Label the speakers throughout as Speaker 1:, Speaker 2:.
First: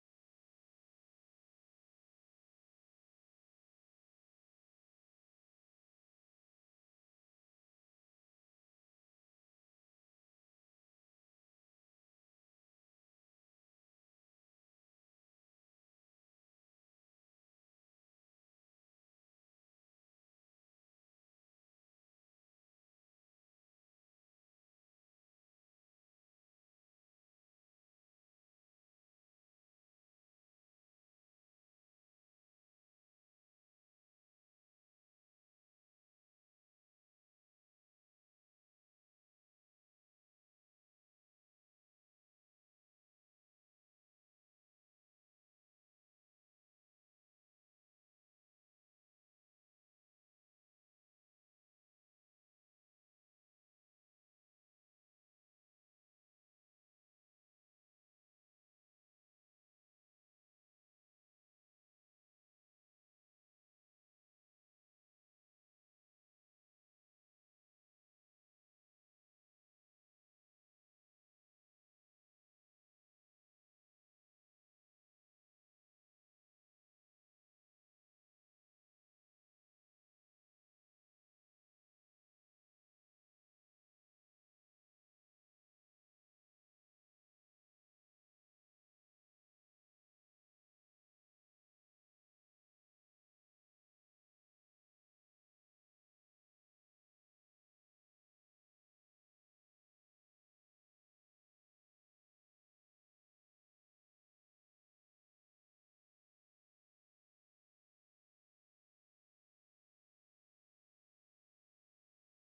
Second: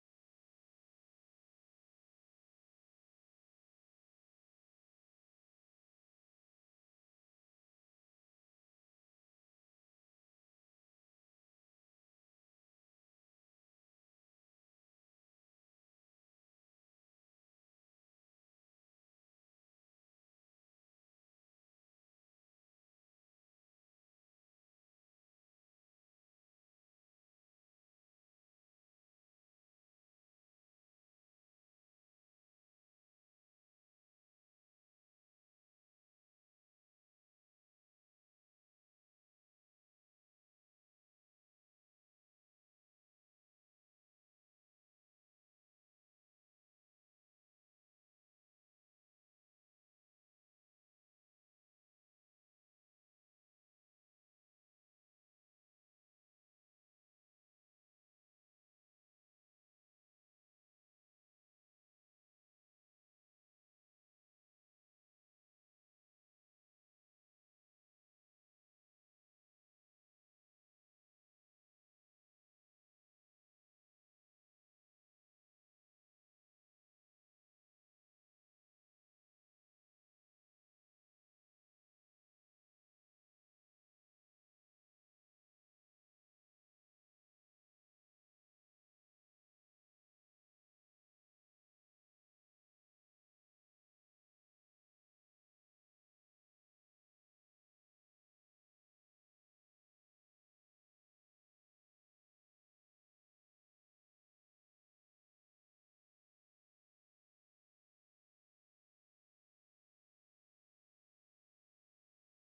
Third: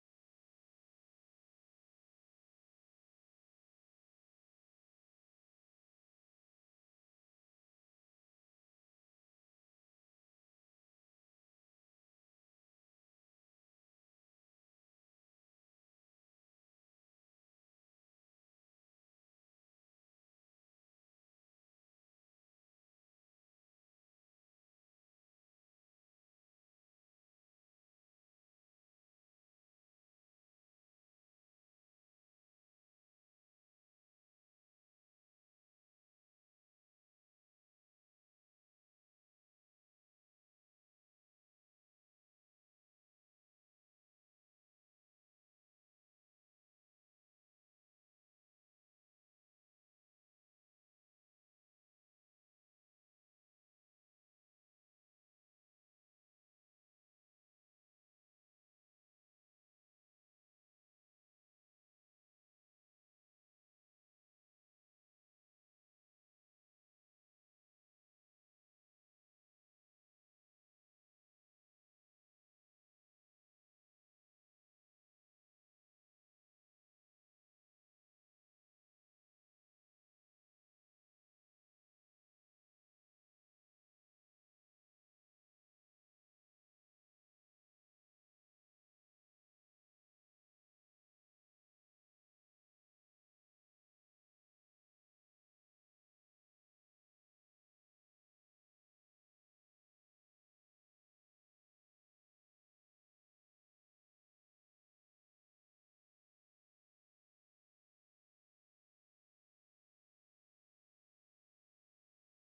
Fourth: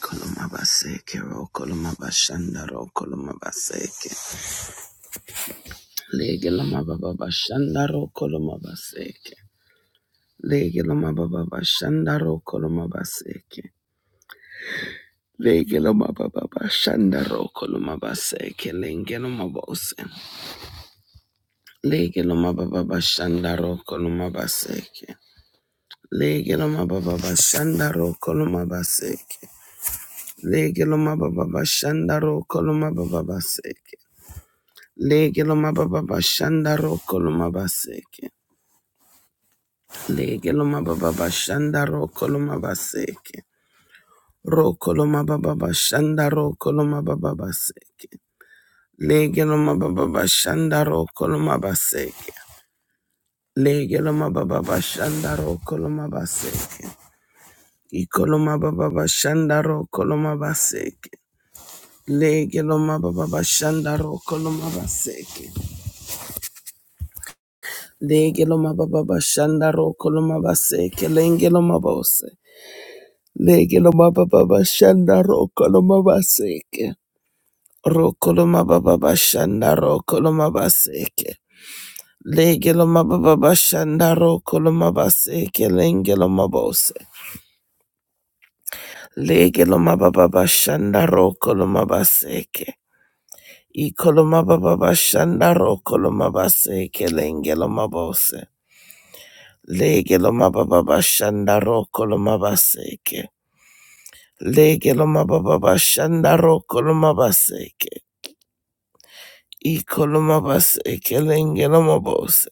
Speaker 1: Kolomabaseke ro kolomabashanda ro kolomabaseke. Lege lomabababashanda ro kolomabaseke. Lege lomabababashanda ro kolomabaseke. Lege lomabababashanda ro kolomabaseke. Lenge lomabose. Lege lomabababashanda ro kolomabaseke. Lege lomabababashanda ro kolomabaseke. Lege lomabababashanda ro kolomababaseke. Lege lo mababa bashanda roko lo mabaseke. Lege lo mababa bashanda roko lo mabaseke. Roko lo mababa bashanda roko lo mababa baseke. Lege lo mababa bashanda roko lo mabaseke. Lege lo mababa bashanda roko lo mabaseke. Iko lo mababa bashanda roko lo mabaseke. Lege lo mababa bashanda roko lo mabaseke. Legelo mababa bashanda roko lo mabase kelenge lo mabose. Legelo mababa bashanda roko lo mabaseke. Roko lo mababa bashanda roko lo mabaseke. Legelo mababa bashanda roko lo mabaseke lenge lo mabose. Legelo mababa bashanda roko lo mabaseke. Ikolo mababa bashanda roko lo mabaseke lenge lo mabose. Legelo mababa bashanda roko lo mabaseke. Legeloma baba bashanda ro koloma baseke. I koloma baseke lengeloma bose.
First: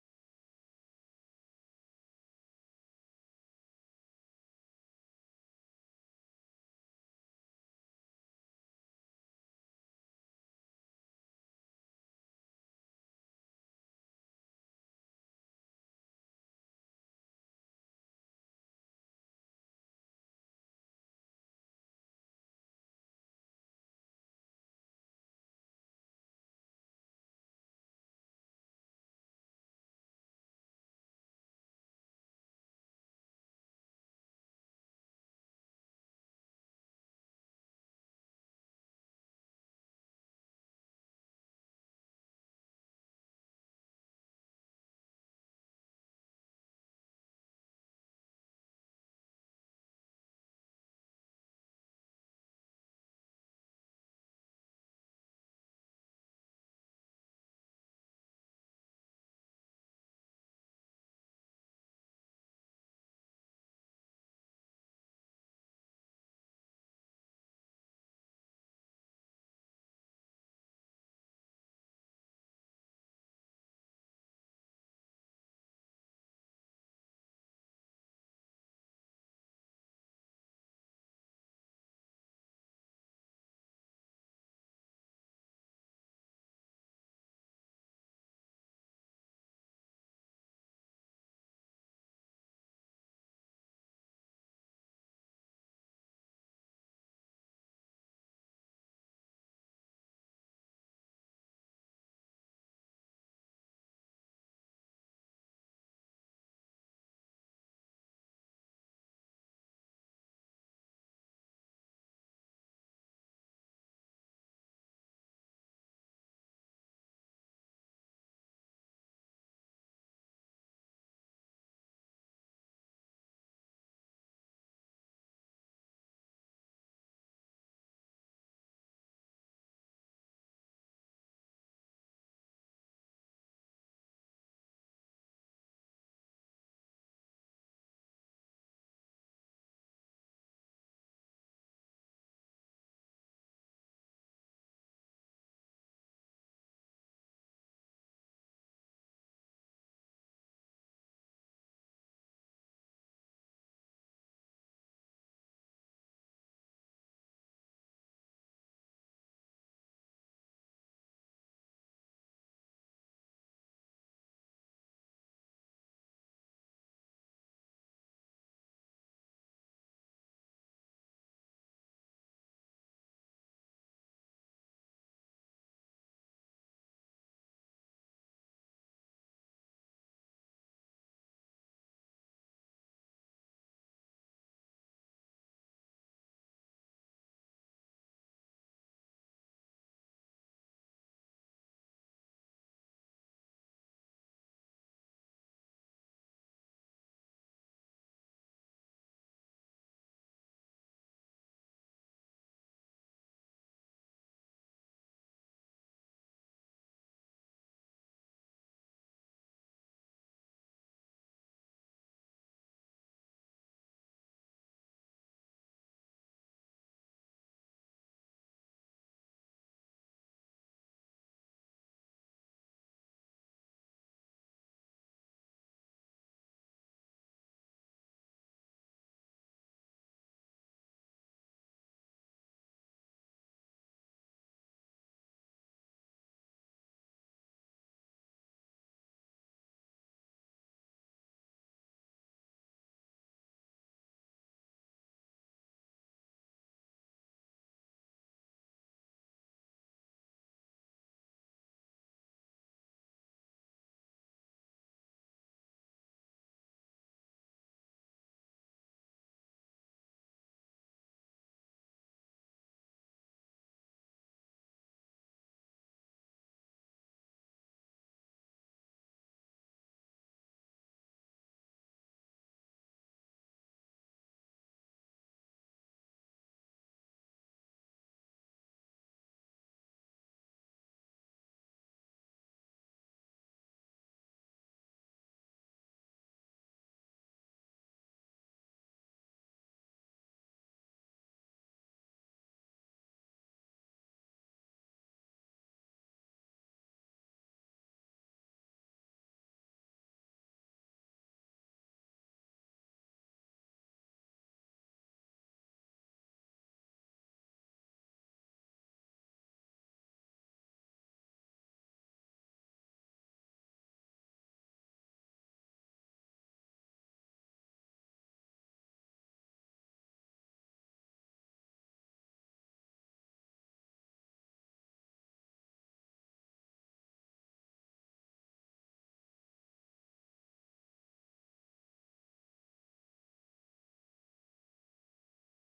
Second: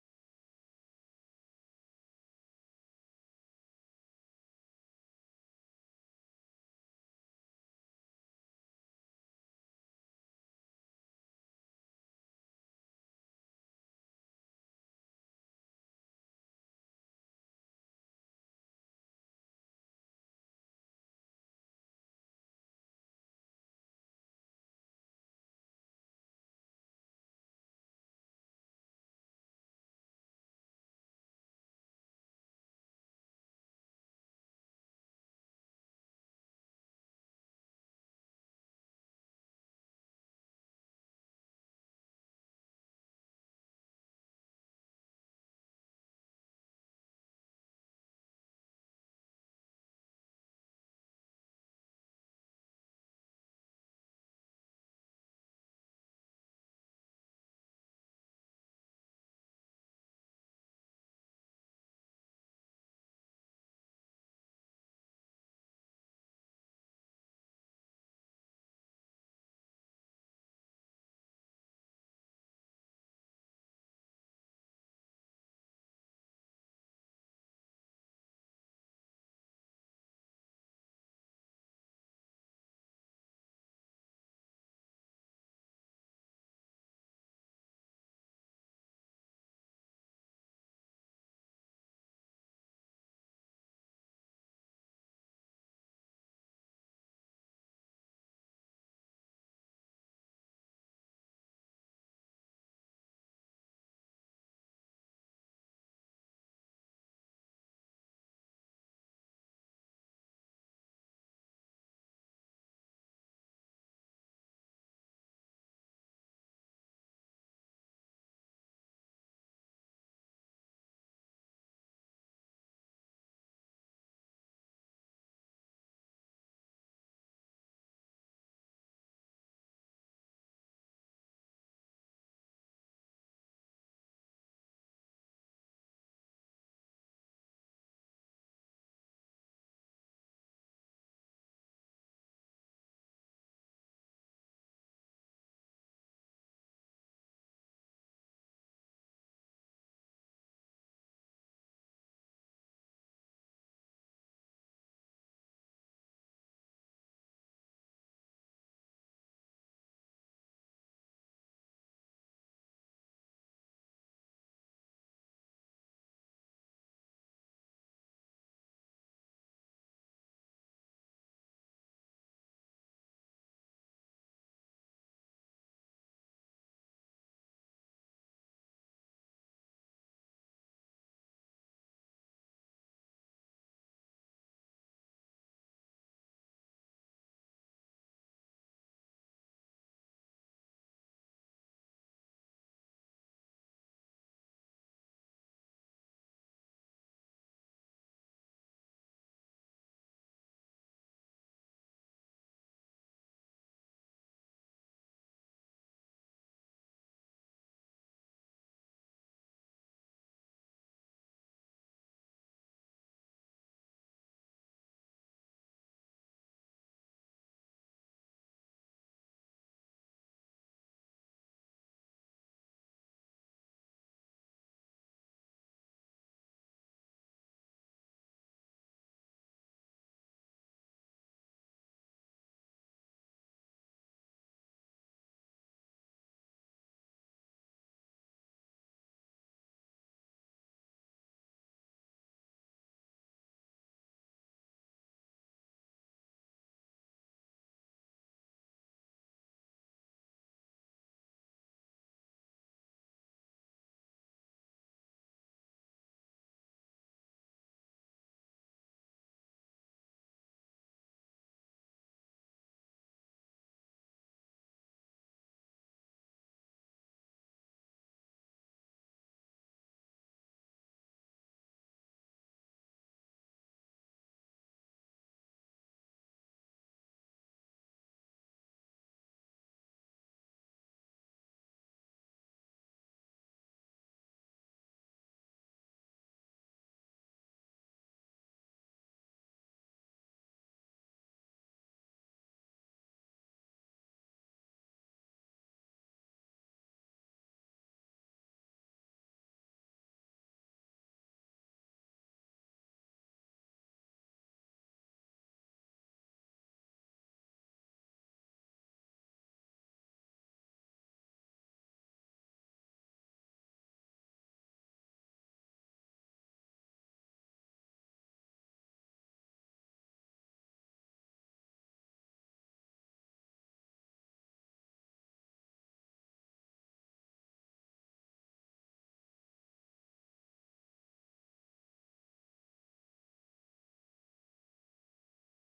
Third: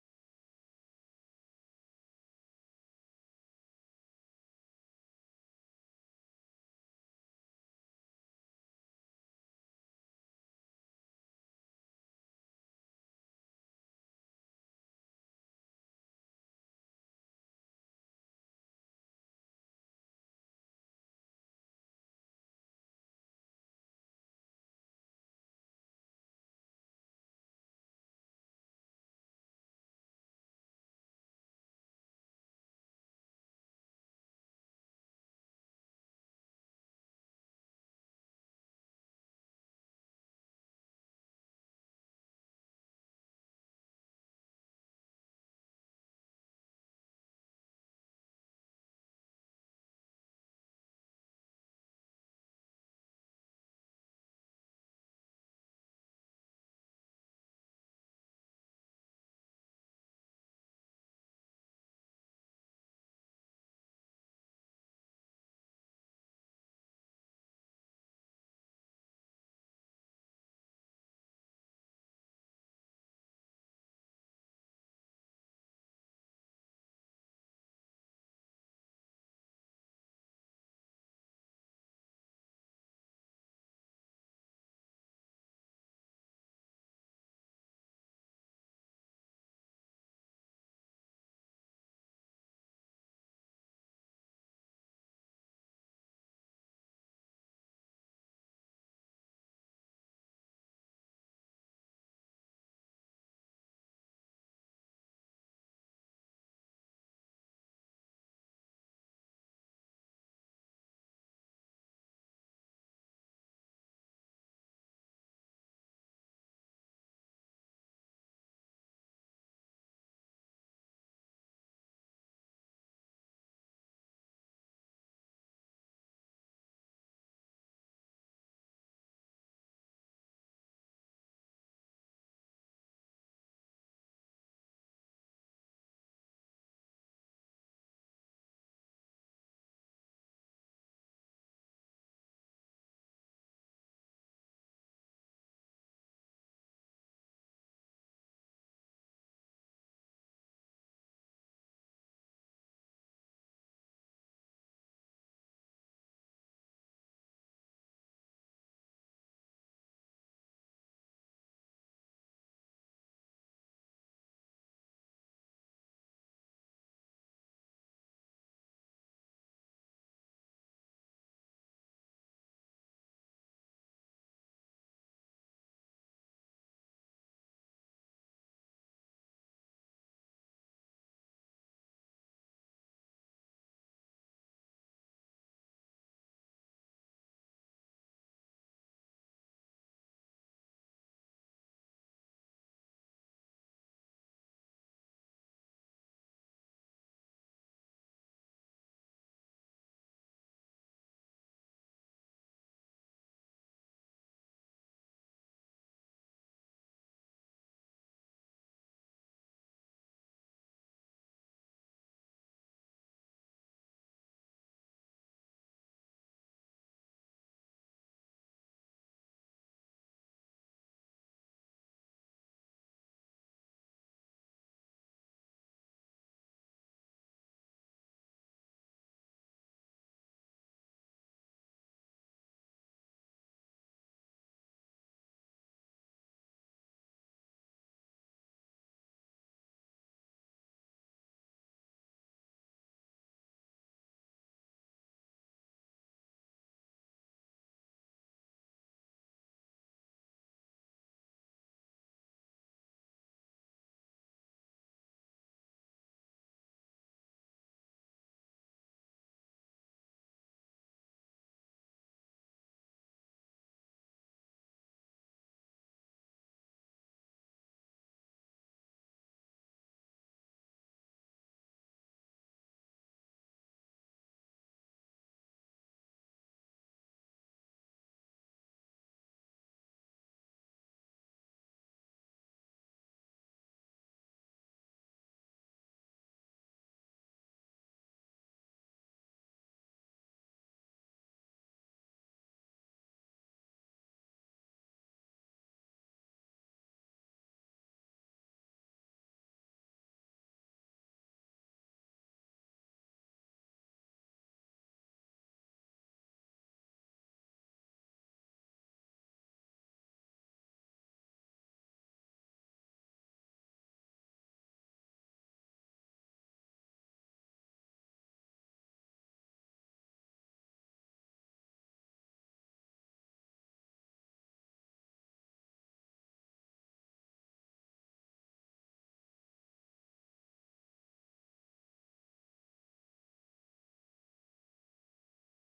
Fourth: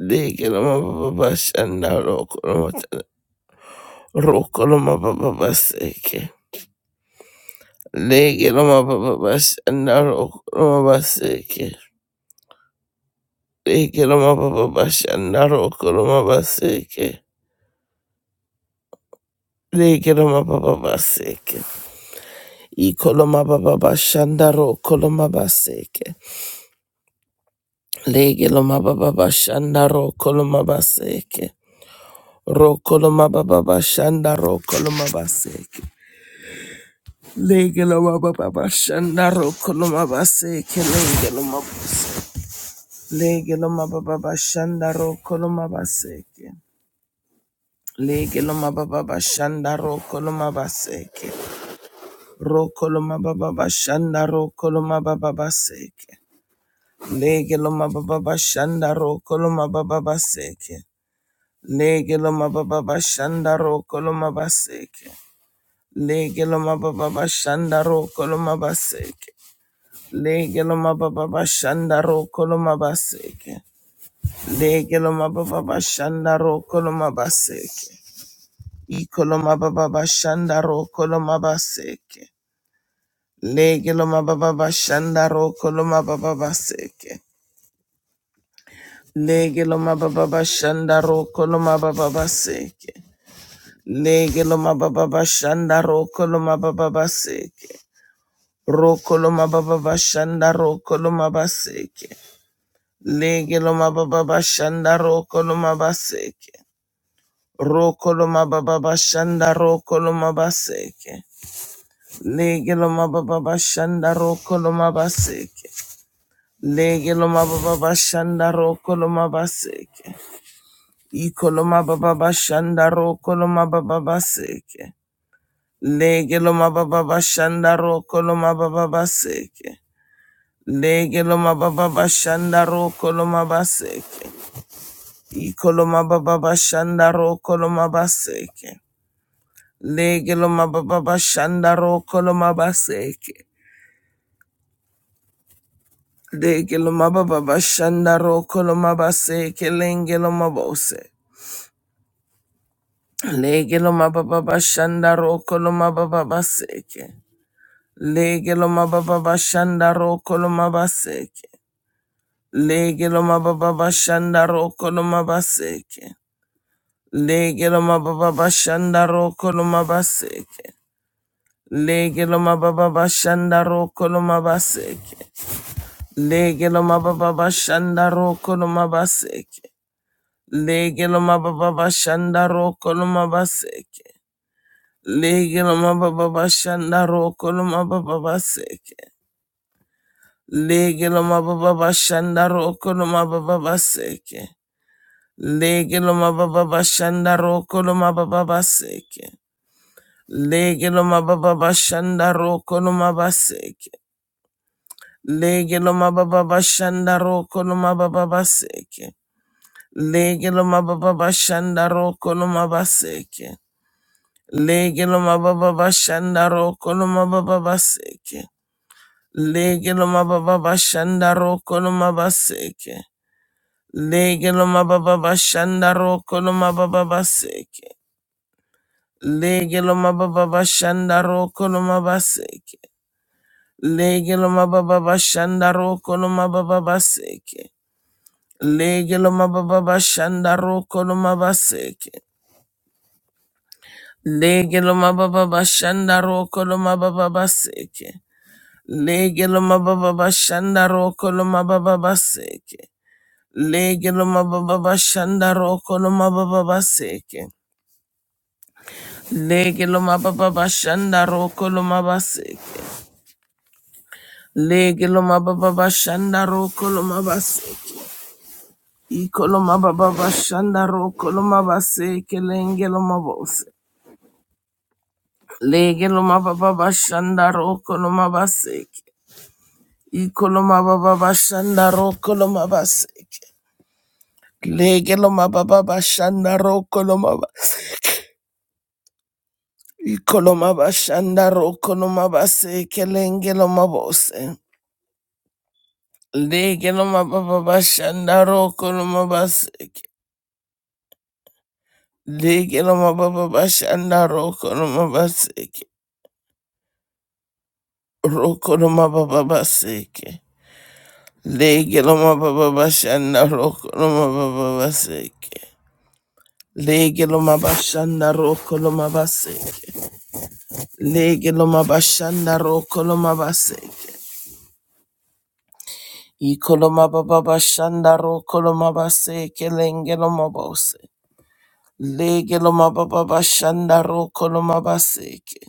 Speaker 1: Legeloma baba bashanda ro koloma ta- ro koloma baba baseke. Legeloma baba bashanda ro koloma baseke. Legeloma baba bashanda ro koloma baseke. Legeloma baba baseke. I koloma baba bashanda ro koloma baseke. Legeloma baba bashanda ro koloma baseke. Rokoloma baba bashanda rokoloma baseke. Legeloma baba bashanda rokoloma baseke. Legeloma Legeloma baba bashanda rokoloma baseke. Legeloma baba bashanda rokoloma baseke. Rokoloma baba bashanda rokoloma baba baseke. Legeloma baba bashanda rokoloma baba baseke. Legeloma baba bashanda rokoloma baseke. Legeloma baba bashanda ro koloma baseke. Legeloma baba bashanda ro koloma baseke. Legeloma baba bashanda ro koloma baseke. Ikoloma baba bashanda ro koloma baseke. Legeloma baba bashanda ro koloma baba baseke. Legeloma baba bashanda ro koloma baba baseke. Legeloma baba bashanda ro koloma baba baseke. Rokoloma baba bashanda rokoloma baseke. Legeloma baba bashanda rokoloma baseke. Rokoloma baba bashanda rokoloma baseke. Legeloma baba bashanda rokoloma baseke. Legeloma baba bashanda rokoloma baseke. Ikoloma baba bashanda rokoloma baba baseke. Legeloma baba bashanda rokoloma baba baseke. Legeloma baba bashanda ro koloma baseke. Ikoloma baba bashanda ro koloma baseke. Legeloma baba bashanda ro koloma baseke. Legeloma baba bashanda ro koloma baseke lengeloma bose. Legeloma baba bashanda ro koloma baba baseke. Legeloma baba bashanda ro koloma baseke. Legeloma baba bashanda ro koloma baseke. Lege lo mababa bashanda roko lo mabaseke. Lege lo mababa bashanda roko lo mabaseke. Lege lo mababa bashanda roko lo mabaseke. Lege lo mababa bashanda roko lo mabaseke. Lege lo mababa bashanda roko lo mababa baseke. Lege lo mababa bashanda roko lo mababa baseke. Lege lo mababa bashanda roko lo mababa baseke. Legeloma baba bashanda roko no mabaseke. Legeloma baba bashanda roko no mababa baseke. Legeloma baba bashanda roko no mabaseke. Legeloma baba bashanda roko no mababa baseke. Legeloma baba bashanda roko no mabaseke. Legeloma baba bashanda roko no mababa baseke. Legeloma baba bashanda roko no mabaseke. Legelo mababa shandaro kono mababa baseke. Legelo mababa shandaro kono mabaseke. Legelo mababa shandaro kono mababa baseke. Legelo mababa shandaro kono mababa baseke. Legelo mababa shandaro kono mababa baseke. Legelo mababa shandaro kono mabaseke. Legelo mababa shandaro kono mabaseke. Ikoloma baba bashandaro koloma base kelengelo bose. Legelo mababa bashandaro koloma baseke. Ikoloma baba bashandaro koloma baseke. Legelo mababa bashandaro koloma baseke. Ikoloma bashandaro koloma baseke lengelo mabose. Legelo mababa bashandaro koloma baseke. Legelo mababa bashandaro koloma baseke. Rokoroma baba baseke. Legeloma baba bashanda rokoroma baba baseke. Legeloma bashanda rokoloma baseke. Legeloma bashanda rokoloma baseke. Ikoloma baba bashanda rokoloma baseke lengeloma bose. Legeloma baba bashanda rokoloma baseke.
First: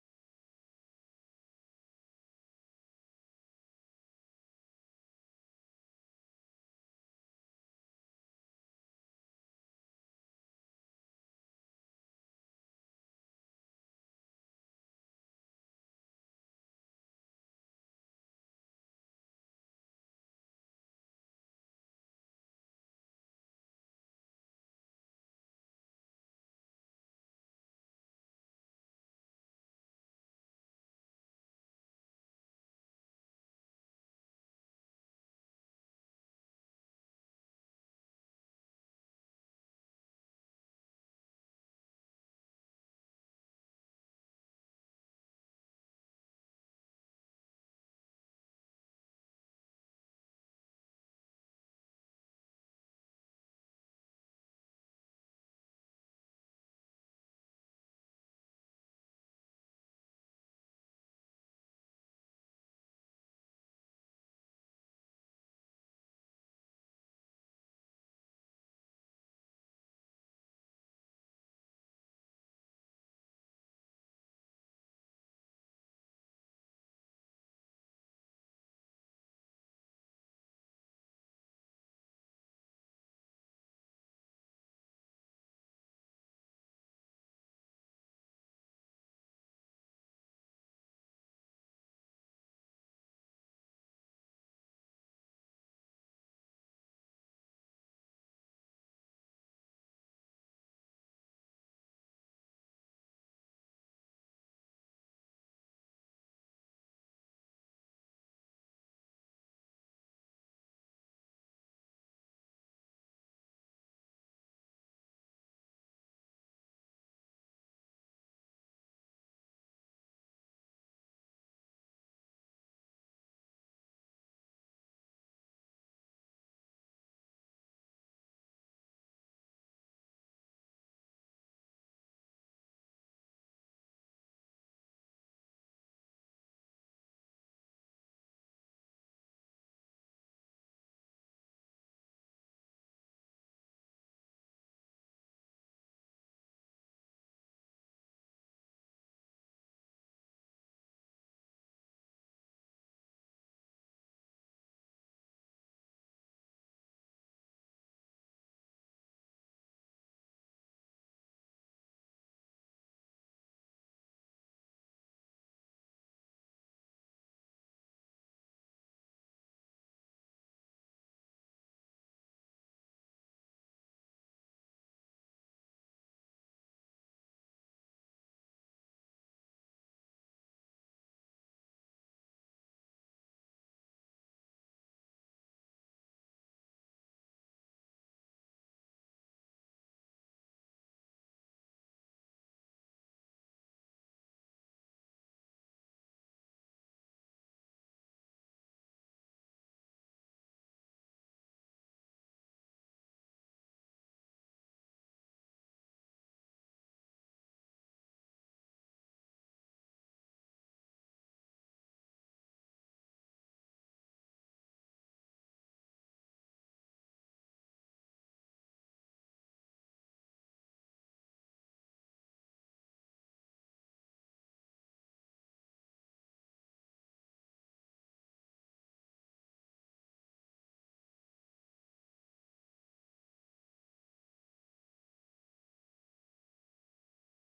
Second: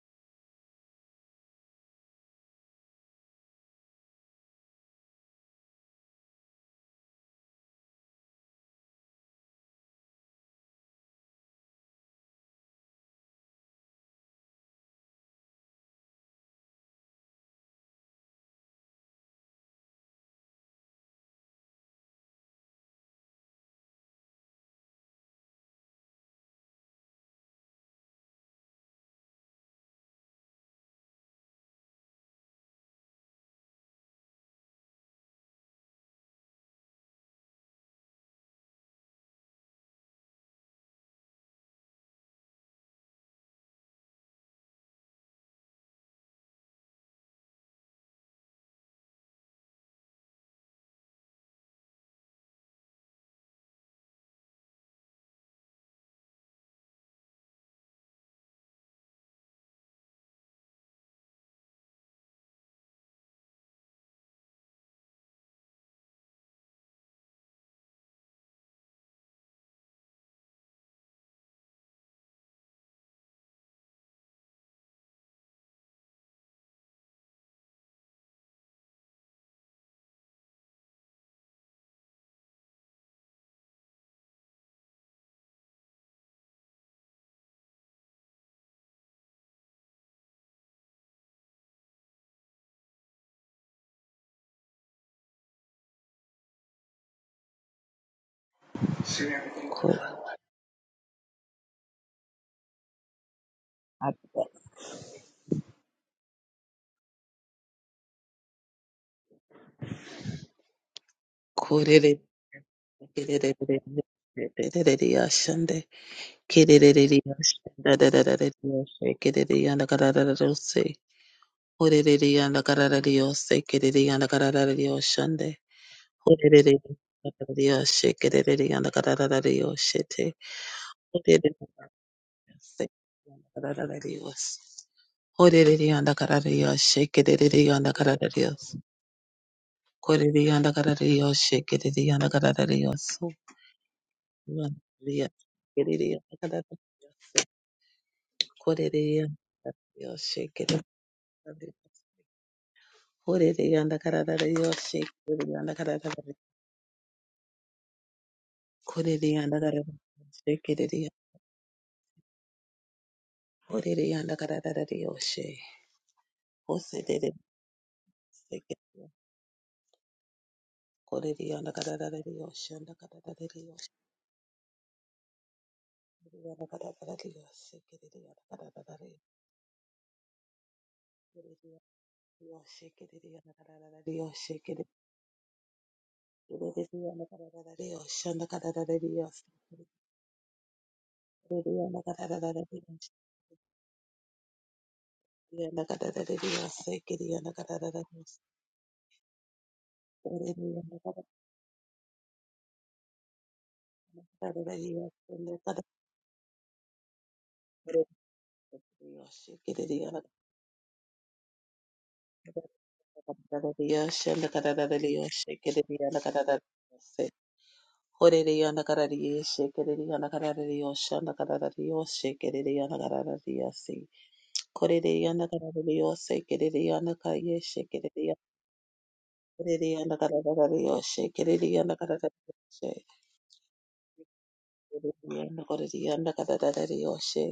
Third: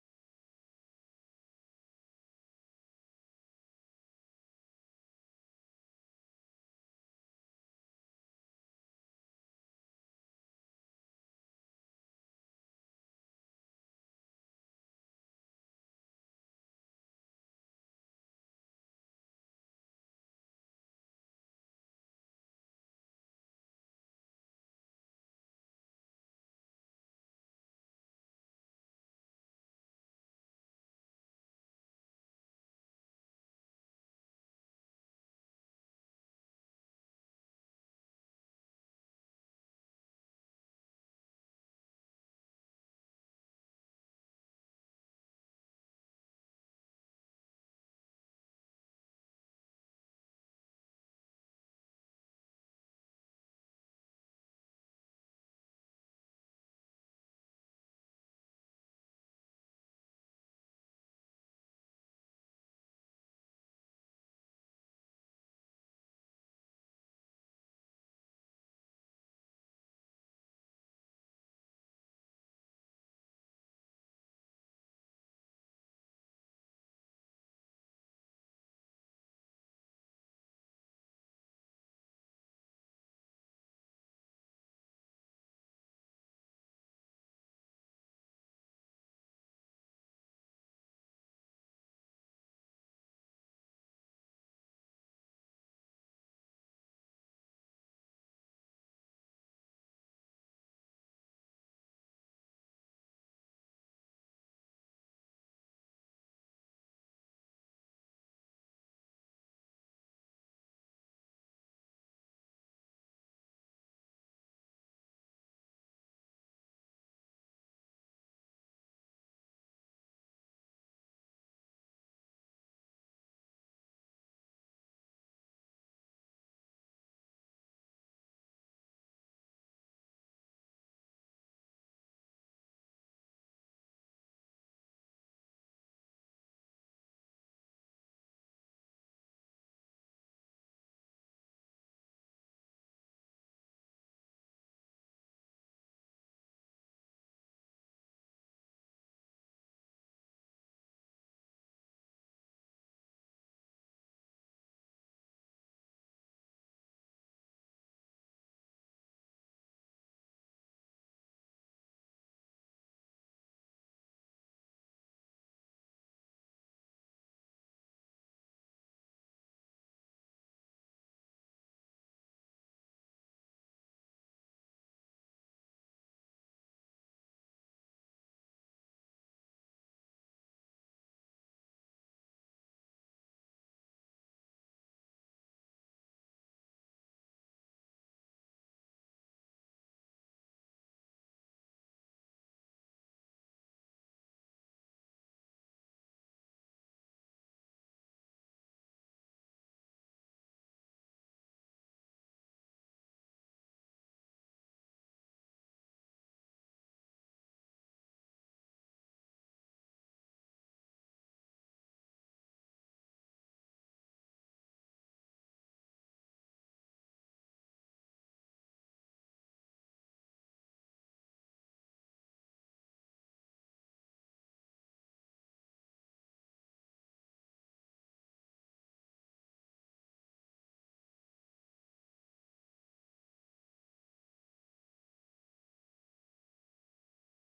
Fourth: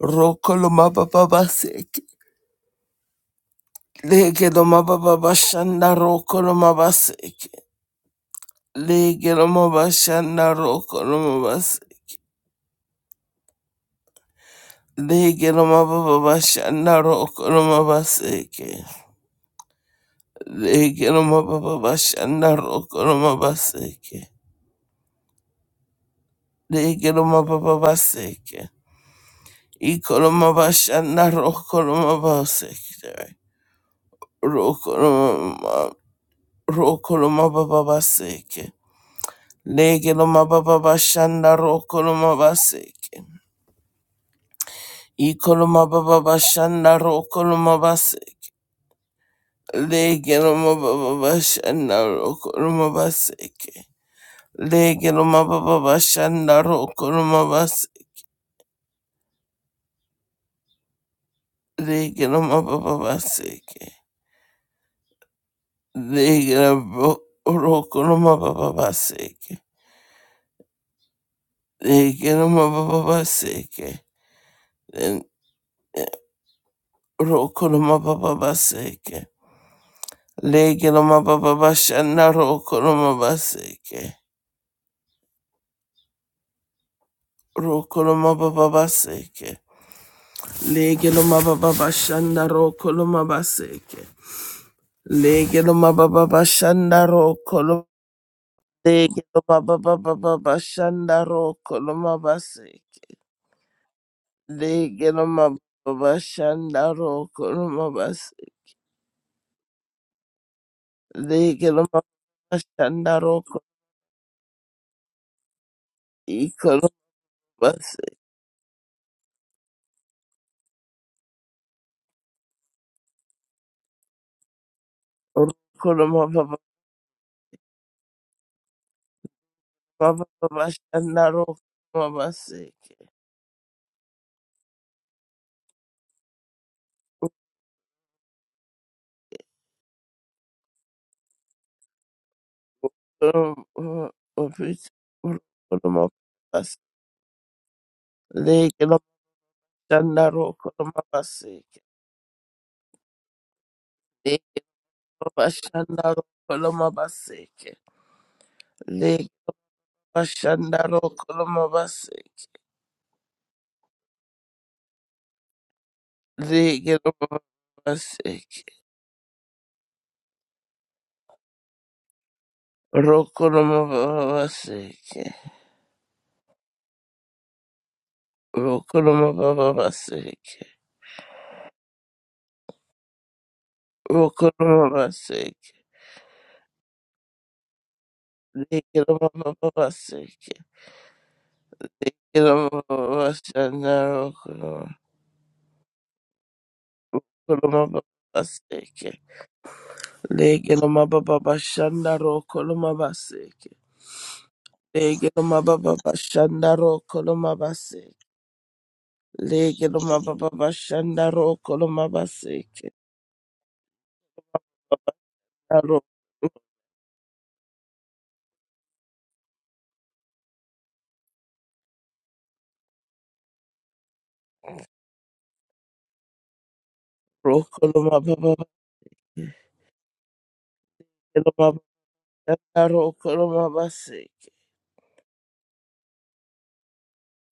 Speaker 1: Rokoloma baba baseke. Legeloma baba bashanda rokoloma baseke. Legeloma bashanda rokoloma bas. Legeloma baba bashanda rokoloma baseke. Legeloma baba bashanda rokoloma baseke. Legeloma baba baseke. Ikoloma bashanda rokoloma baseke. Rokoloma rokoloma baba baseke. Legeloma baba bashanda rokoloma baseke. Ikoloma baba bashanda rokoloma Lege loma baba bashanda roko loma baseke. Lege loma baba bashanda roko loma baseke. Lege loma baba seke. Lege loma roko loma baba baseke. Lege loma baba baseke. Len- Roko loma baba baseke. Lege loma baba bashanda roko loma baseke. Roko loma baba baseke. Lege loma baba bashanda roko loma baseke. Legelo mababa bashanda ro koloma legelo
Speaker 2: Ko-
Speaker 1: mababa baba bashanda ro koloma base
Speaker 2: a-
Speaker 1: legelo mababa bashanda ro koloma base legelo
Speaker 2: korere-
Speaker 1: mababa bashanda ro
Speaker 2: kererererererererererererererererashande,
Speaker 1: koloma
Speaker 2: kererererererashanda,
Speaker 1: base
Speaker 2: dadadadadadadashe, kererereyanda, kararararose, korerereyanda, kararararose, kererereyanda, kararararyoshande,
Speaker 1: koloma mababa
Speaker 2: korerererererererererashe, kererereyanda,
Speaker 1: baba
Speaker 2: kararararyoshete,
Speaker 1: bashanda ro
Speaker 2: korererererererase,
Speaker 1: koloma base
Speaker 2: kararararyose, korerereyanda, kararararyoshe, kererereyanda, kararararyose. Corriendo cara de Dios, queriendo cara de Dios,
Speaker 1: koloma
Speaker 2: queriendo
Speaker 1: base
Speaker 2: cara de Dios, corriendo cara de
Speaker 1: legelo mababa bashanda
Speaker 2: Dios,
Speaker 1: ro
Speaker 2: queriendo cara
Speaker 1: koloma base
Speaker 2: de Dios, queriendo cara de Dios, corriendo cara de
Speaker 1: Bashandaro
Speaker 2: Dios,
Speaker 1: Koloma Baseke. Leg
Speaker 2: queriendo
Speaker 1: Bashandaro Koloma Baseke.
Speaker 2: cara de Dios,
Speaker 1: Leg
Speaker 2: José de Dios,
Speaker 1: Baseke.
Speaker 2: corriendo cara de Dios, anda cara de Dios, queriendo cara de
Speaker 1: Rokoloma
Speaker 2: Dios,
Speaker 1: Baseke.
Speaker 2: queriendo cara de Dios, queriendo
Speaker 1: Rokoloma Baseke.
Speaker 2: Dios,
Speaker 1: Rokoloma Baseke.
Speaker 2: Hallelujah.
Speaker 1: Leg Baseke. Koloma Bashandaro Koloma Baseke. Leg Bashandaro Koloma Baseke. Leg Bashandaro Koloma Baseke. Lege loma baba bashanda roko loma baseke. Aro roko loma baba
Speaker 2: Ririanda kadadadari yoshe,
Speaker 1: loma
Speaker 2: kiririanda kadadadari
Speaker 1: bashanda
Speaker 2: yoshe,
Speaker 1: roko loma baseke.
Speaker 2: kiririanda koririanda kadadadari yoshe,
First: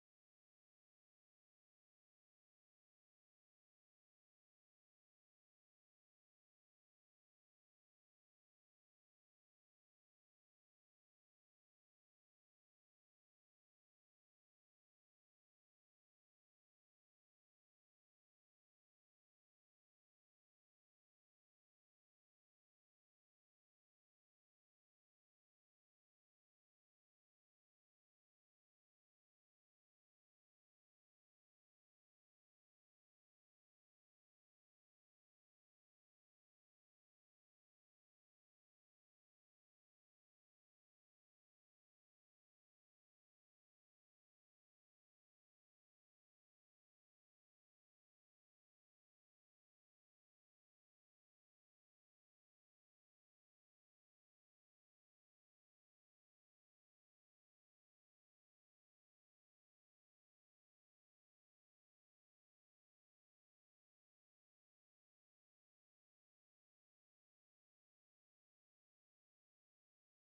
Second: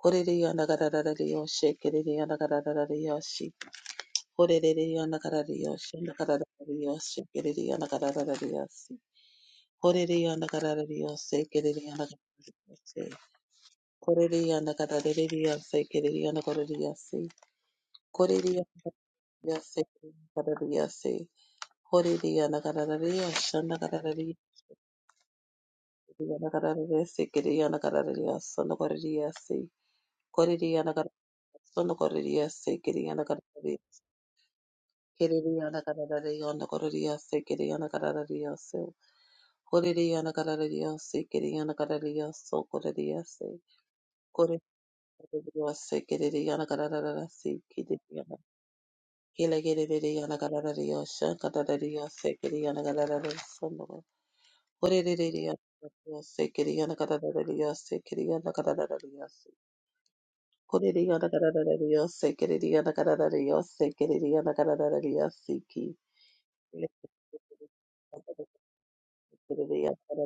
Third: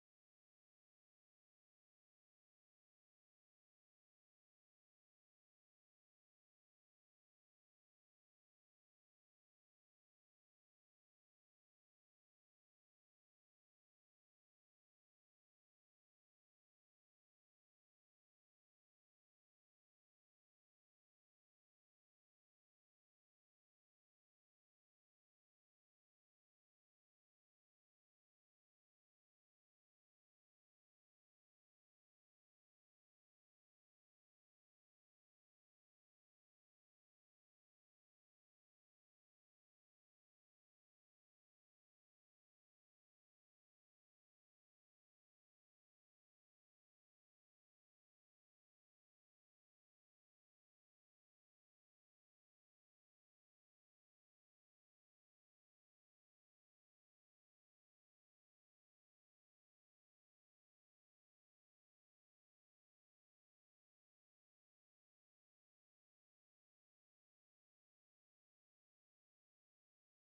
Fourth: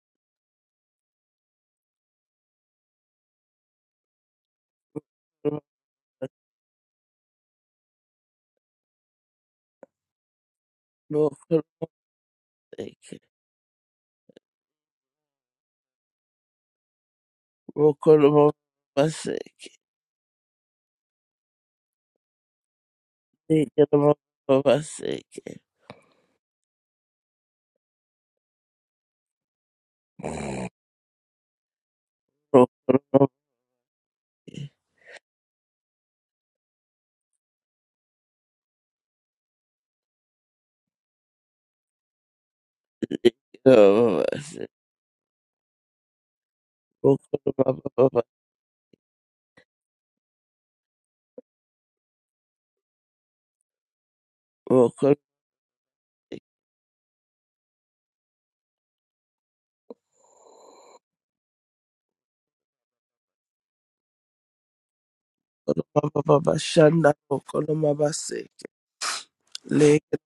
Speaker 2: koririanda kadadadari yoshe, kiririanda kadadadari yoshe, koririanda kadadadari yoshe, anda kadadadari yoshe, kiririanda kadadadari yoshe, koririanda kadadadari yoshe,
Speaker 1: Roko
Speaker 2: kiririanda kadadadari yoshe,
Speaker 1: baseke.
Speaker 2: koririanda kadadadari yoshe, kiririanda kadadadari yoshe, koririanda yoshe, kiririanda
Speaker 1: Roko loma
Speaker 2: kadadadari yoshe,
Speaker 1: baseke.
Speaker 2: koririanda kadadadari yoshe, anda
Speaker 1: Lege loma
Speaker 2: kadadadari
Speaker 1: baba baseke.
Speaker 2: Yanagararese kere yanagararariya sonogarariyase korere yanagar sonogarariyase
Speaker 1: Roko
Speaker 2: kere
Speaker 1: loma
Speaker 2: yanagararare kerere yanagararare yonogarariyase kere yanagararariyase korere yanagararariyase kere yanagararariyaso koreriyase
Speaker 1: baba
Speaker 2: korere
Speaker 1: baseke.
Speaker 2: yanagararariyase kerere
Speaker 1: Roko
Speaker 2: yanagarararase
Speaker 1: loma
Speaker 2: kere yana kararere yasi
Speaker 1: baba
Speaker 2: kere yana kele kerere yanagararariyase kadarariyase kere yanagararare yana korere
Speaker 1: roko
Speaker 2: yanagararariyase kere yanagararariyase kere yanagararariyase Korere riana kararara riyoshe, korere riana
Speaker 1: loma baba bashanda roko loma baseke. Lege loma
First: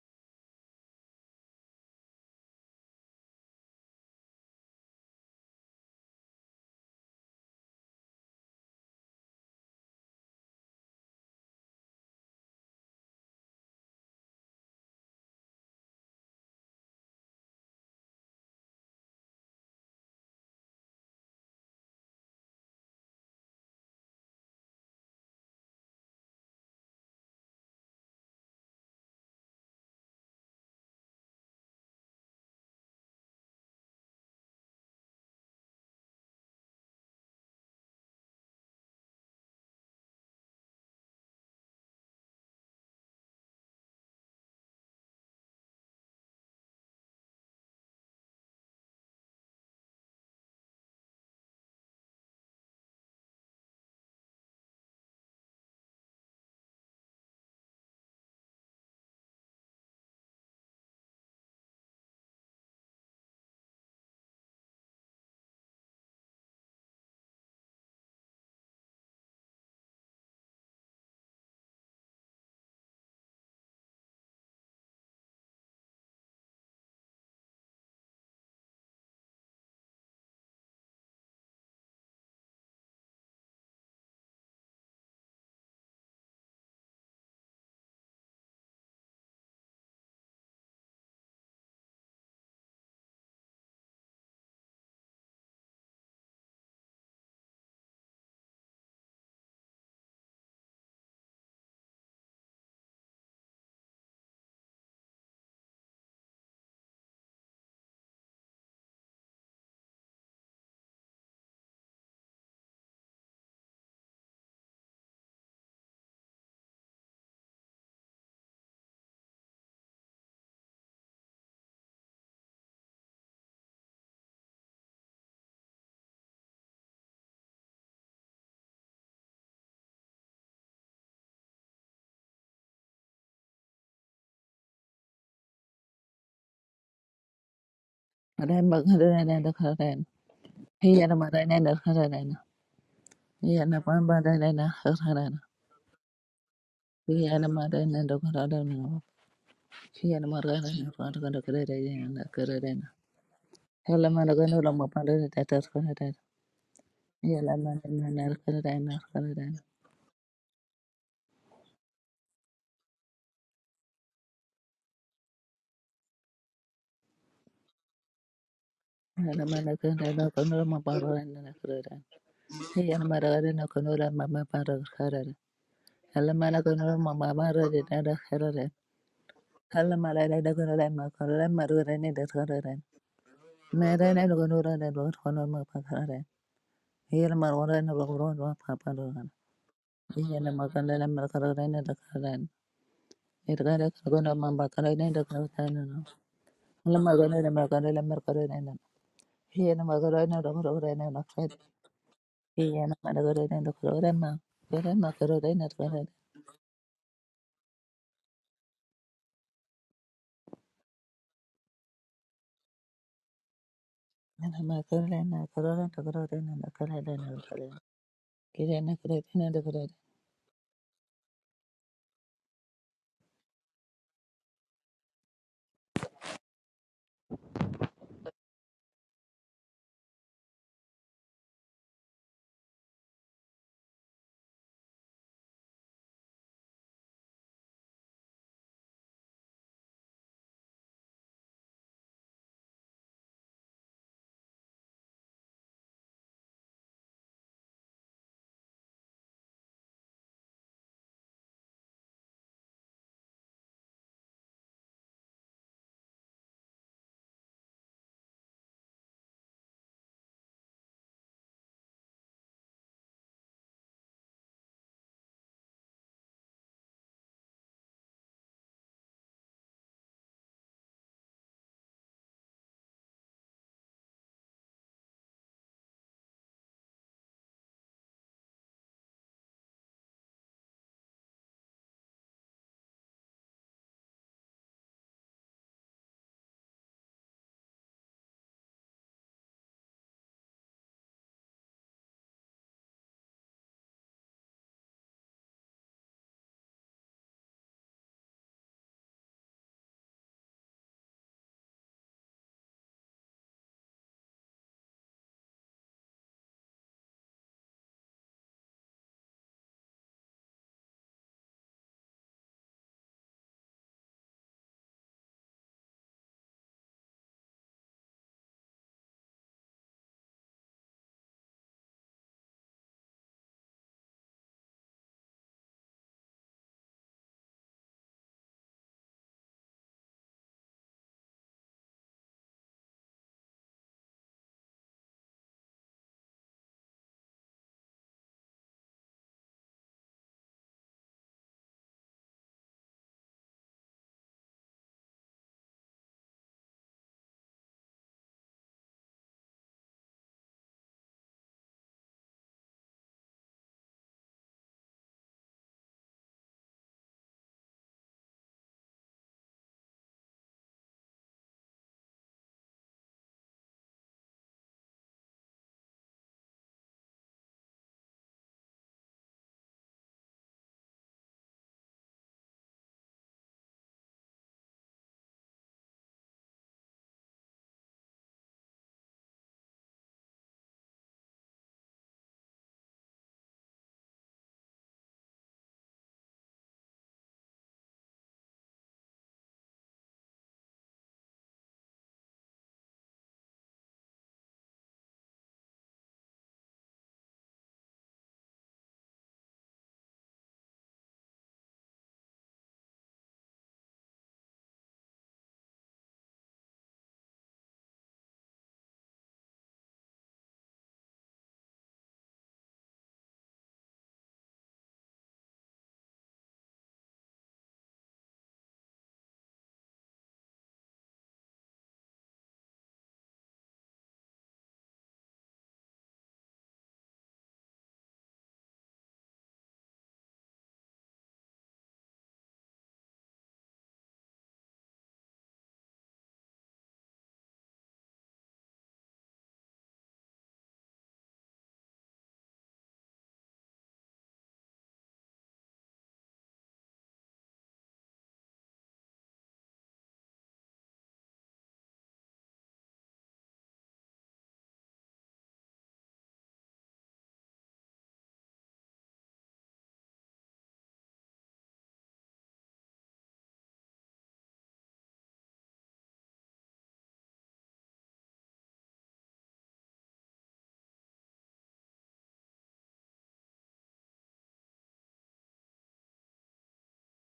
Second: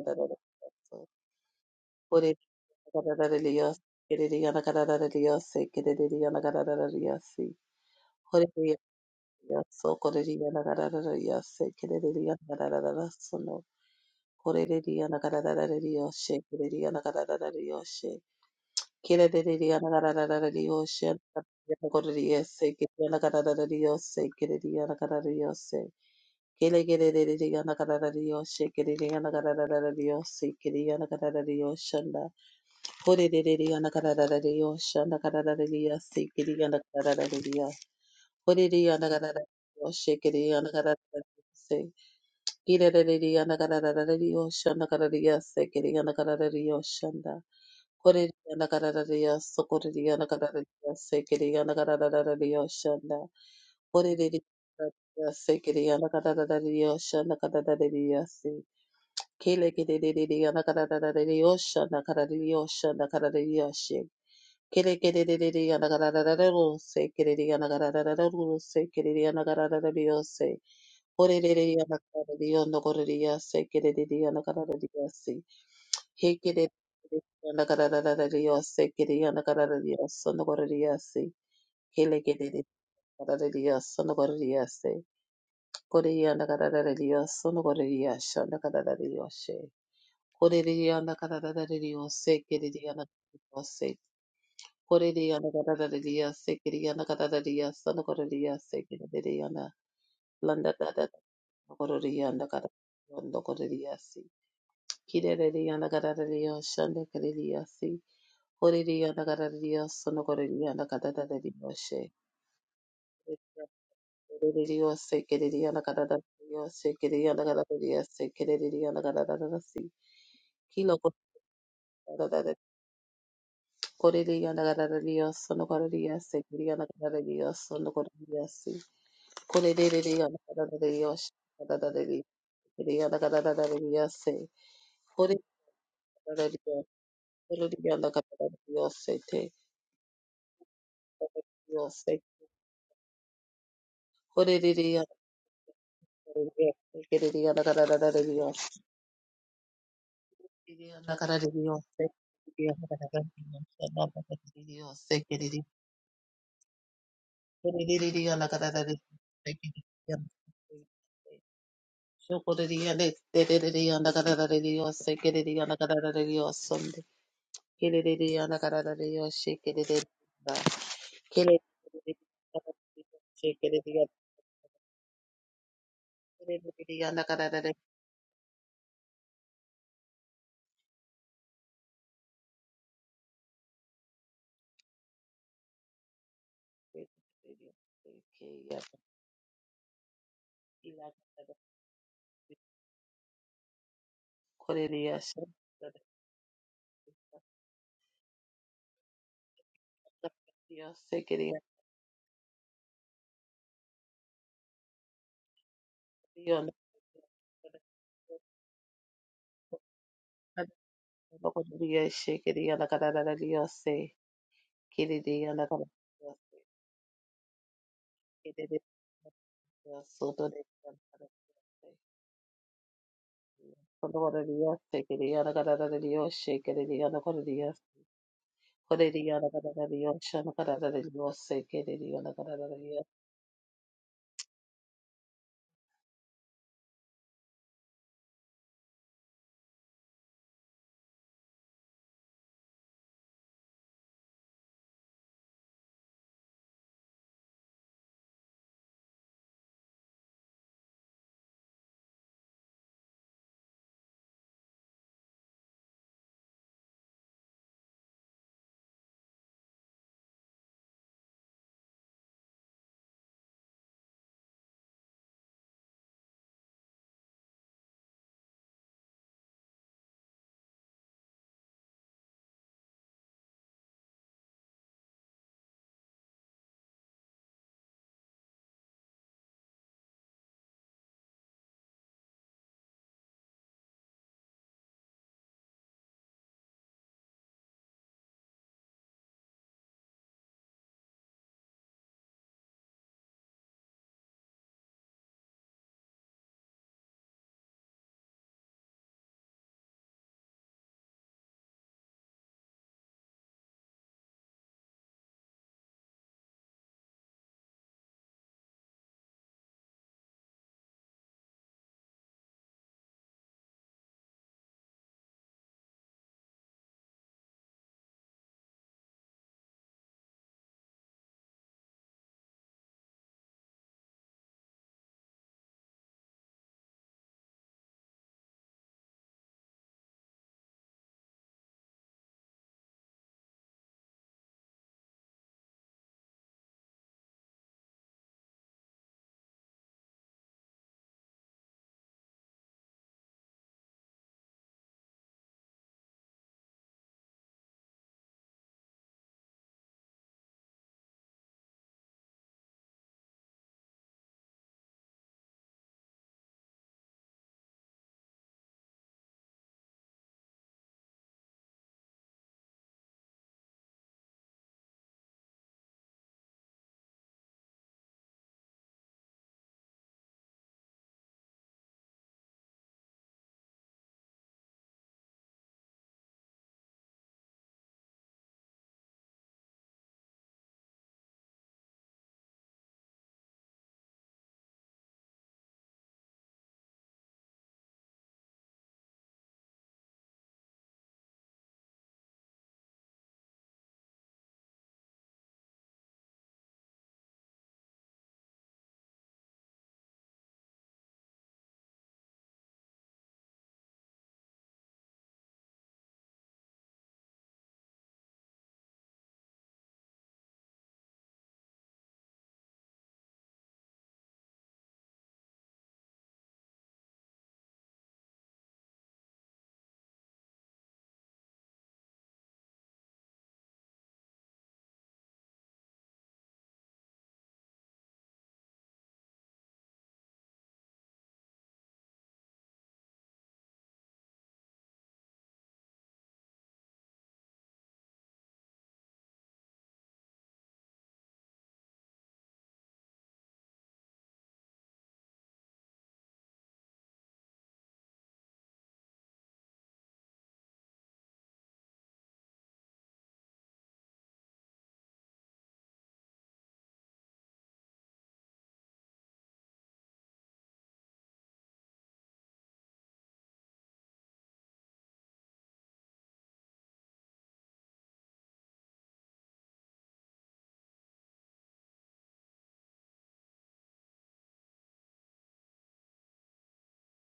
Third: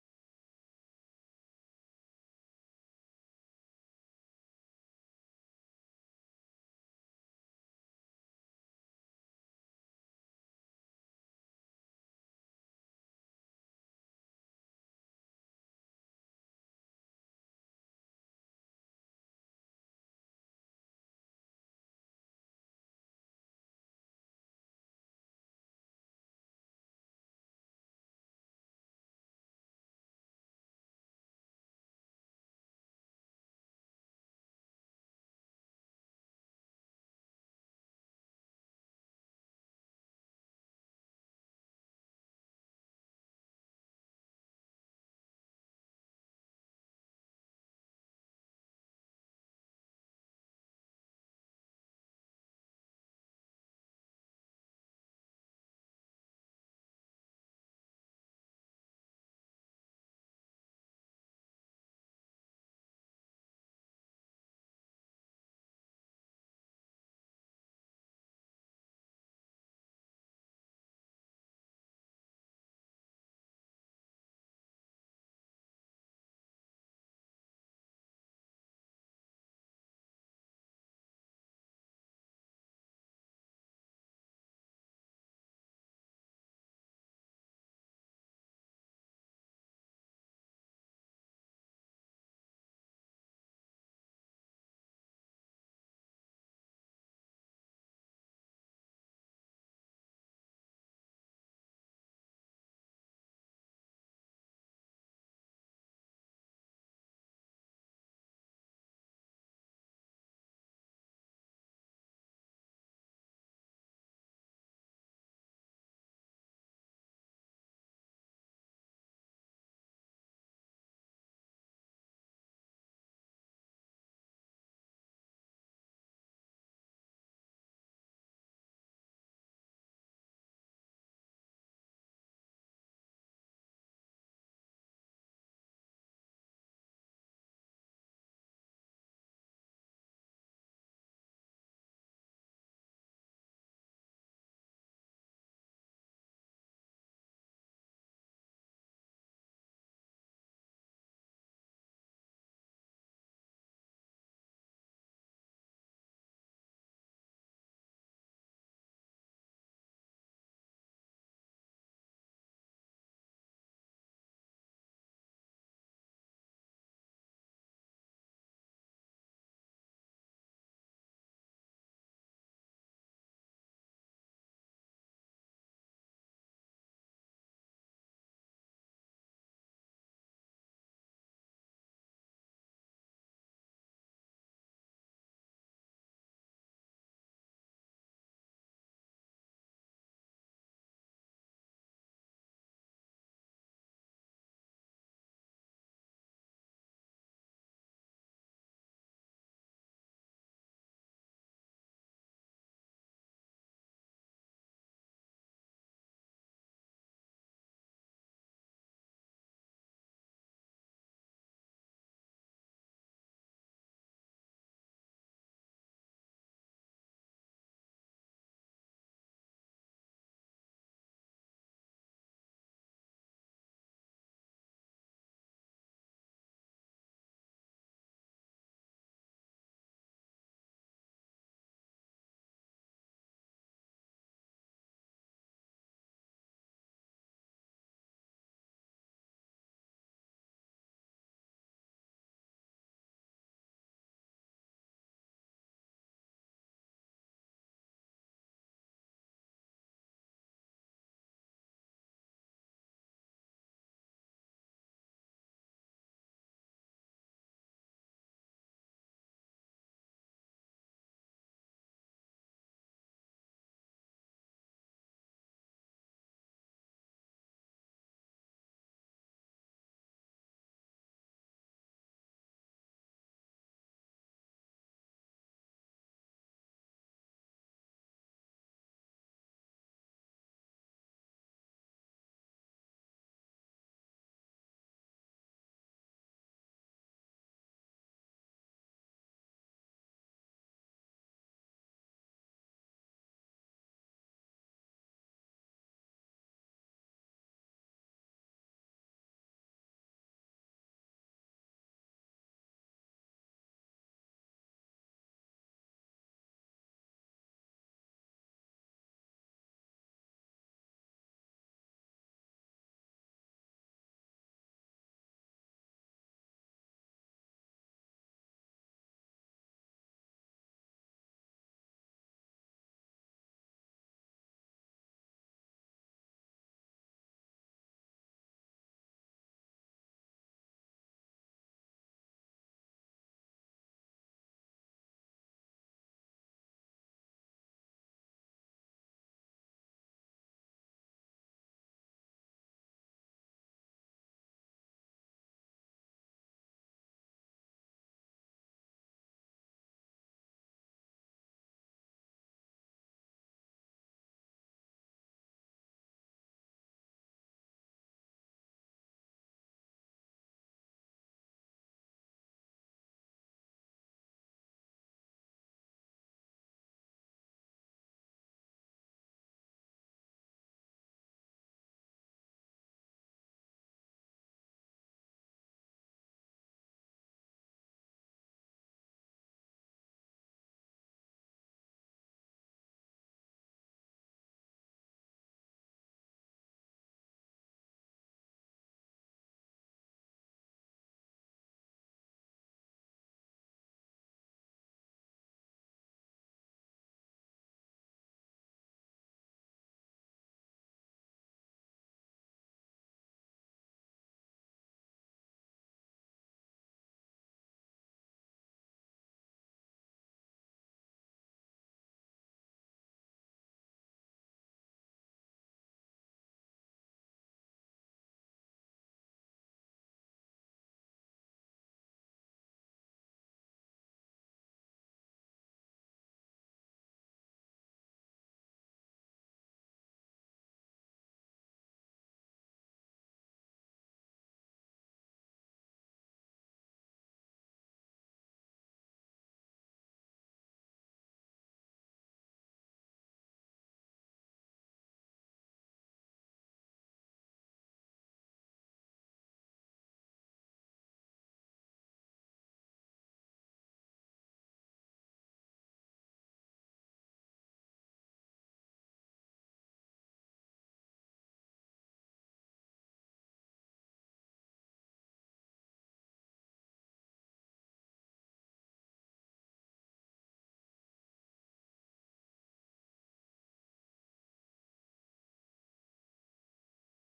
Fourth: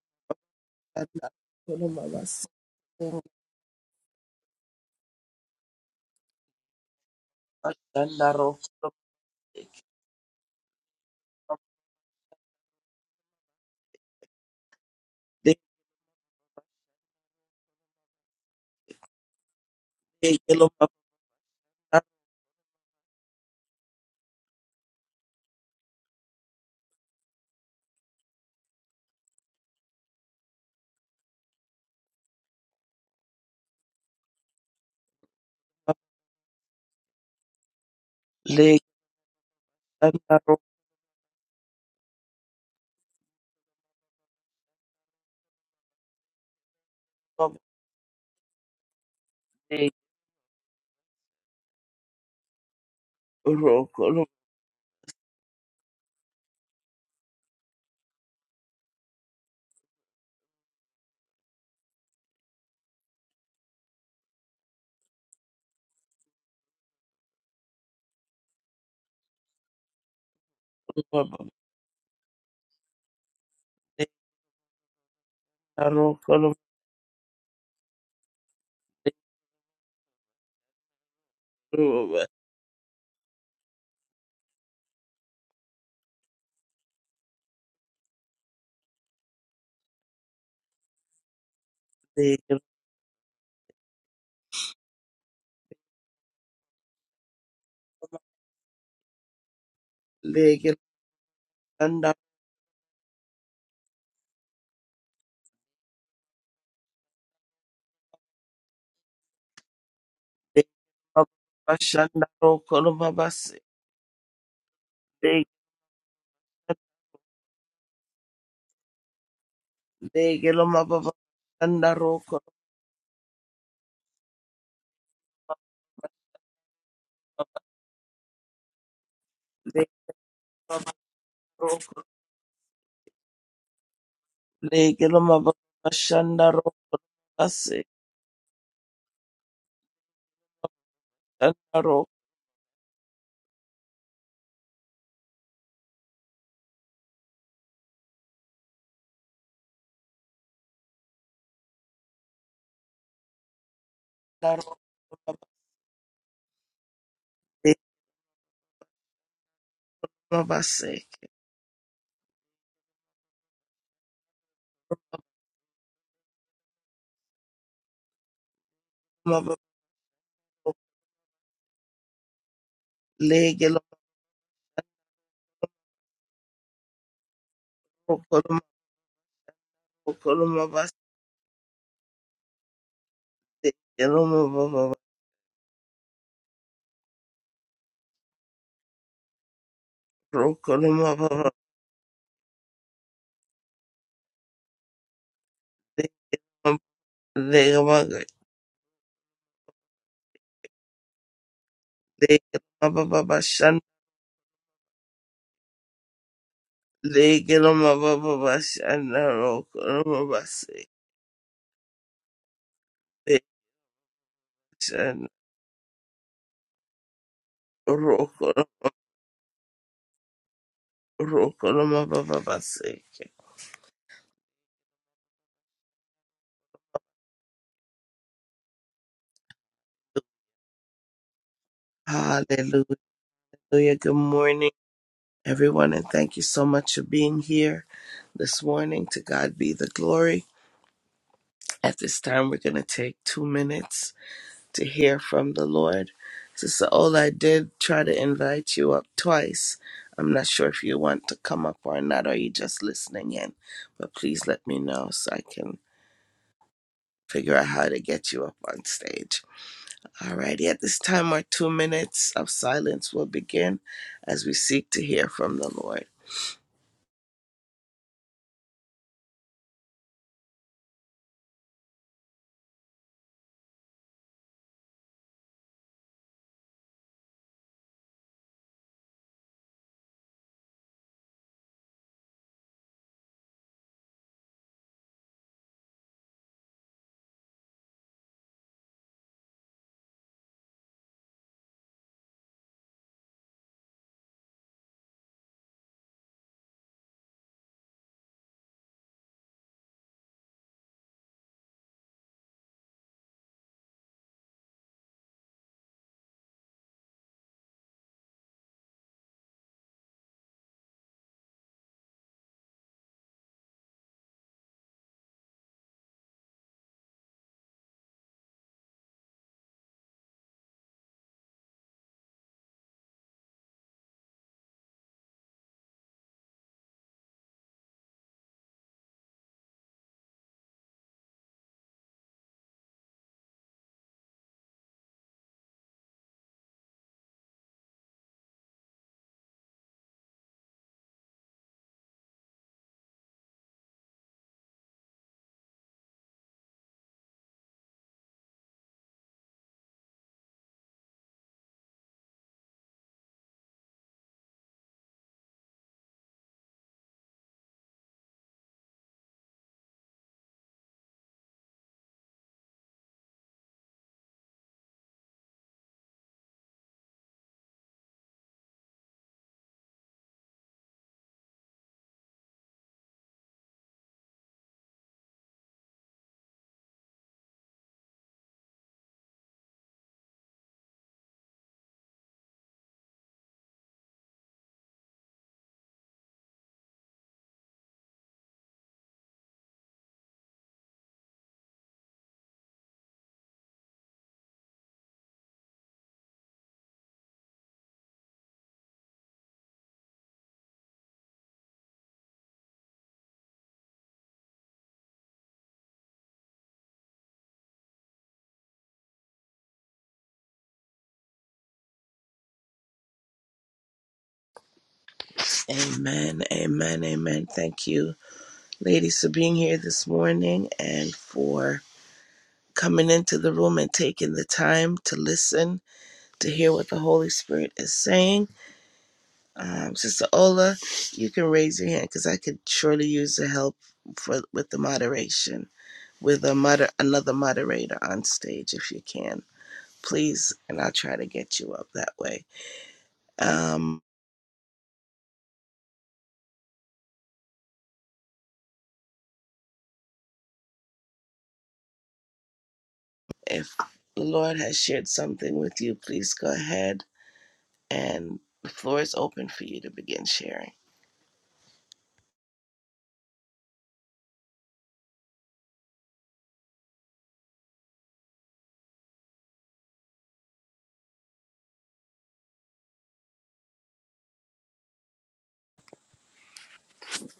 Speaker 1: roko loma baseke.
Speaker 2: kararara riyoshe,
Speaker 1: Bashanda roko loma baseke.
Speaker 2: Kira de Diana Carada
Speaker 1: Lege loma
Speaker 2: Dios, Corriese, Kiriana Carada Dios, Kiriana Carada Dios, Kile Kiri Diana Carada Dios, Kiriana Carada Dios, Kiriana Carada Dios, Shanda, Hori Diana Carada Dios, Shanda Carada Dios, Kiriana Carada Dios, Hori Diana Carada Dios,
Speaker 1: Legelo
Speaker 2: Kiriana Carada Dios, Kira de Diana Carada Dios, Shanda Carada Dios, Kiriana Carada Dios, Koreriyana kararariya sokoreriyana kararariya sekeriyana kararariya shanda.
Speaker 1: rokoloma
Speaker 2: Koreriyana sekeriyana kararariya shanda kararariya se. Kelekereriyana kararariya shanda kararariya shanda kararariya she. Kelekereriyana kararariya sekeriyana kararariya sekeriyana kararariya se. Koreriyana kararariya nokoreriya sekeriyana kararariya se. He get it. Yanda kada da da da da yose. Get it. Yanda kada da da yose. Yanda kada da yose. Hele get it. Kada da da yose. Yanda kada da yose. Kore yanda kada da da da yose. Yanda kada da yose. Yanda kada da da yose. Kore de yanda kada da da da yose. Get it. Yanda kada da yose. Kore de yanda kada da da da yose. Get it. Yanda kada da da yose. Yanda kada da yose. Get it. de Yanda. Landa da da da. Kore de yanda kada. Yanda kada da yose. Kire de yanda kada da da yose. Yanda kada da yose. Oririana Canaria, Sonocoriana Canadioshe,
Speaker 1: rokoloma basi,
Speaker 2: Oririos, Secadiana Canadio,
Speaker 1: legelo
Speaker 2: Secadiana Canadia, Secadiana Canadasi, Kilo
Speaker 1: mababa
Speaker 2: Coririana Canadio, Sonocoria, Secadiana Canadio, Sonocoriasi, Coririana Canadios, Canadadi, Secadiana Canadiase, Coririana Canadios, Coririana
Speaker 3: Hello,
Speaker 2: Canadios, Kelele
Speaker 3: Merene lugurure lurkono makarare. Here marwarene lugurure makarare. Yene makarare
Speaker 1: rokoloma baba
Speaker 3: makarare dakarare. Irgare kagono makarare dakarare. Ula
Speaker 2: Dios,
Speaker 3: makarare makarare makarare. Yene makarare lugurure nakarare. Yene makarare lugurure ma. Yene makarare nakarare. Yene makarare nakarare dakarare nakarare nakarare. Kirene karare nakarare
Speaker 1: Hallelujah. Good morning, everyone, and thank you so much for being here this morning. To God be the glory. At this time, we're going to take two minutes to hear from the Lord. Sister Ola, I did try to invite you up twice. I'm not sure if you want to come up or not, or you just listening in, but please let me know so I can figure out how to get you up on stage. Alrighty, at this time, our two minutes of silence will begin as we seek to hear from the Lord. Amen, amen, amen. Thank you, ladies, for being here this morning and for coming into the room and taking the time to listen to hear what the Holy Spirit is saying. Um, Sister Ola, you can raise your hand because I could surely use the help for with the moderation with a moder- another moderator on stage if you can, please, and I'll try to get you up that way. Um, if the Lord has shared something with you, please go ahead and the floor is open for you to begin sharing.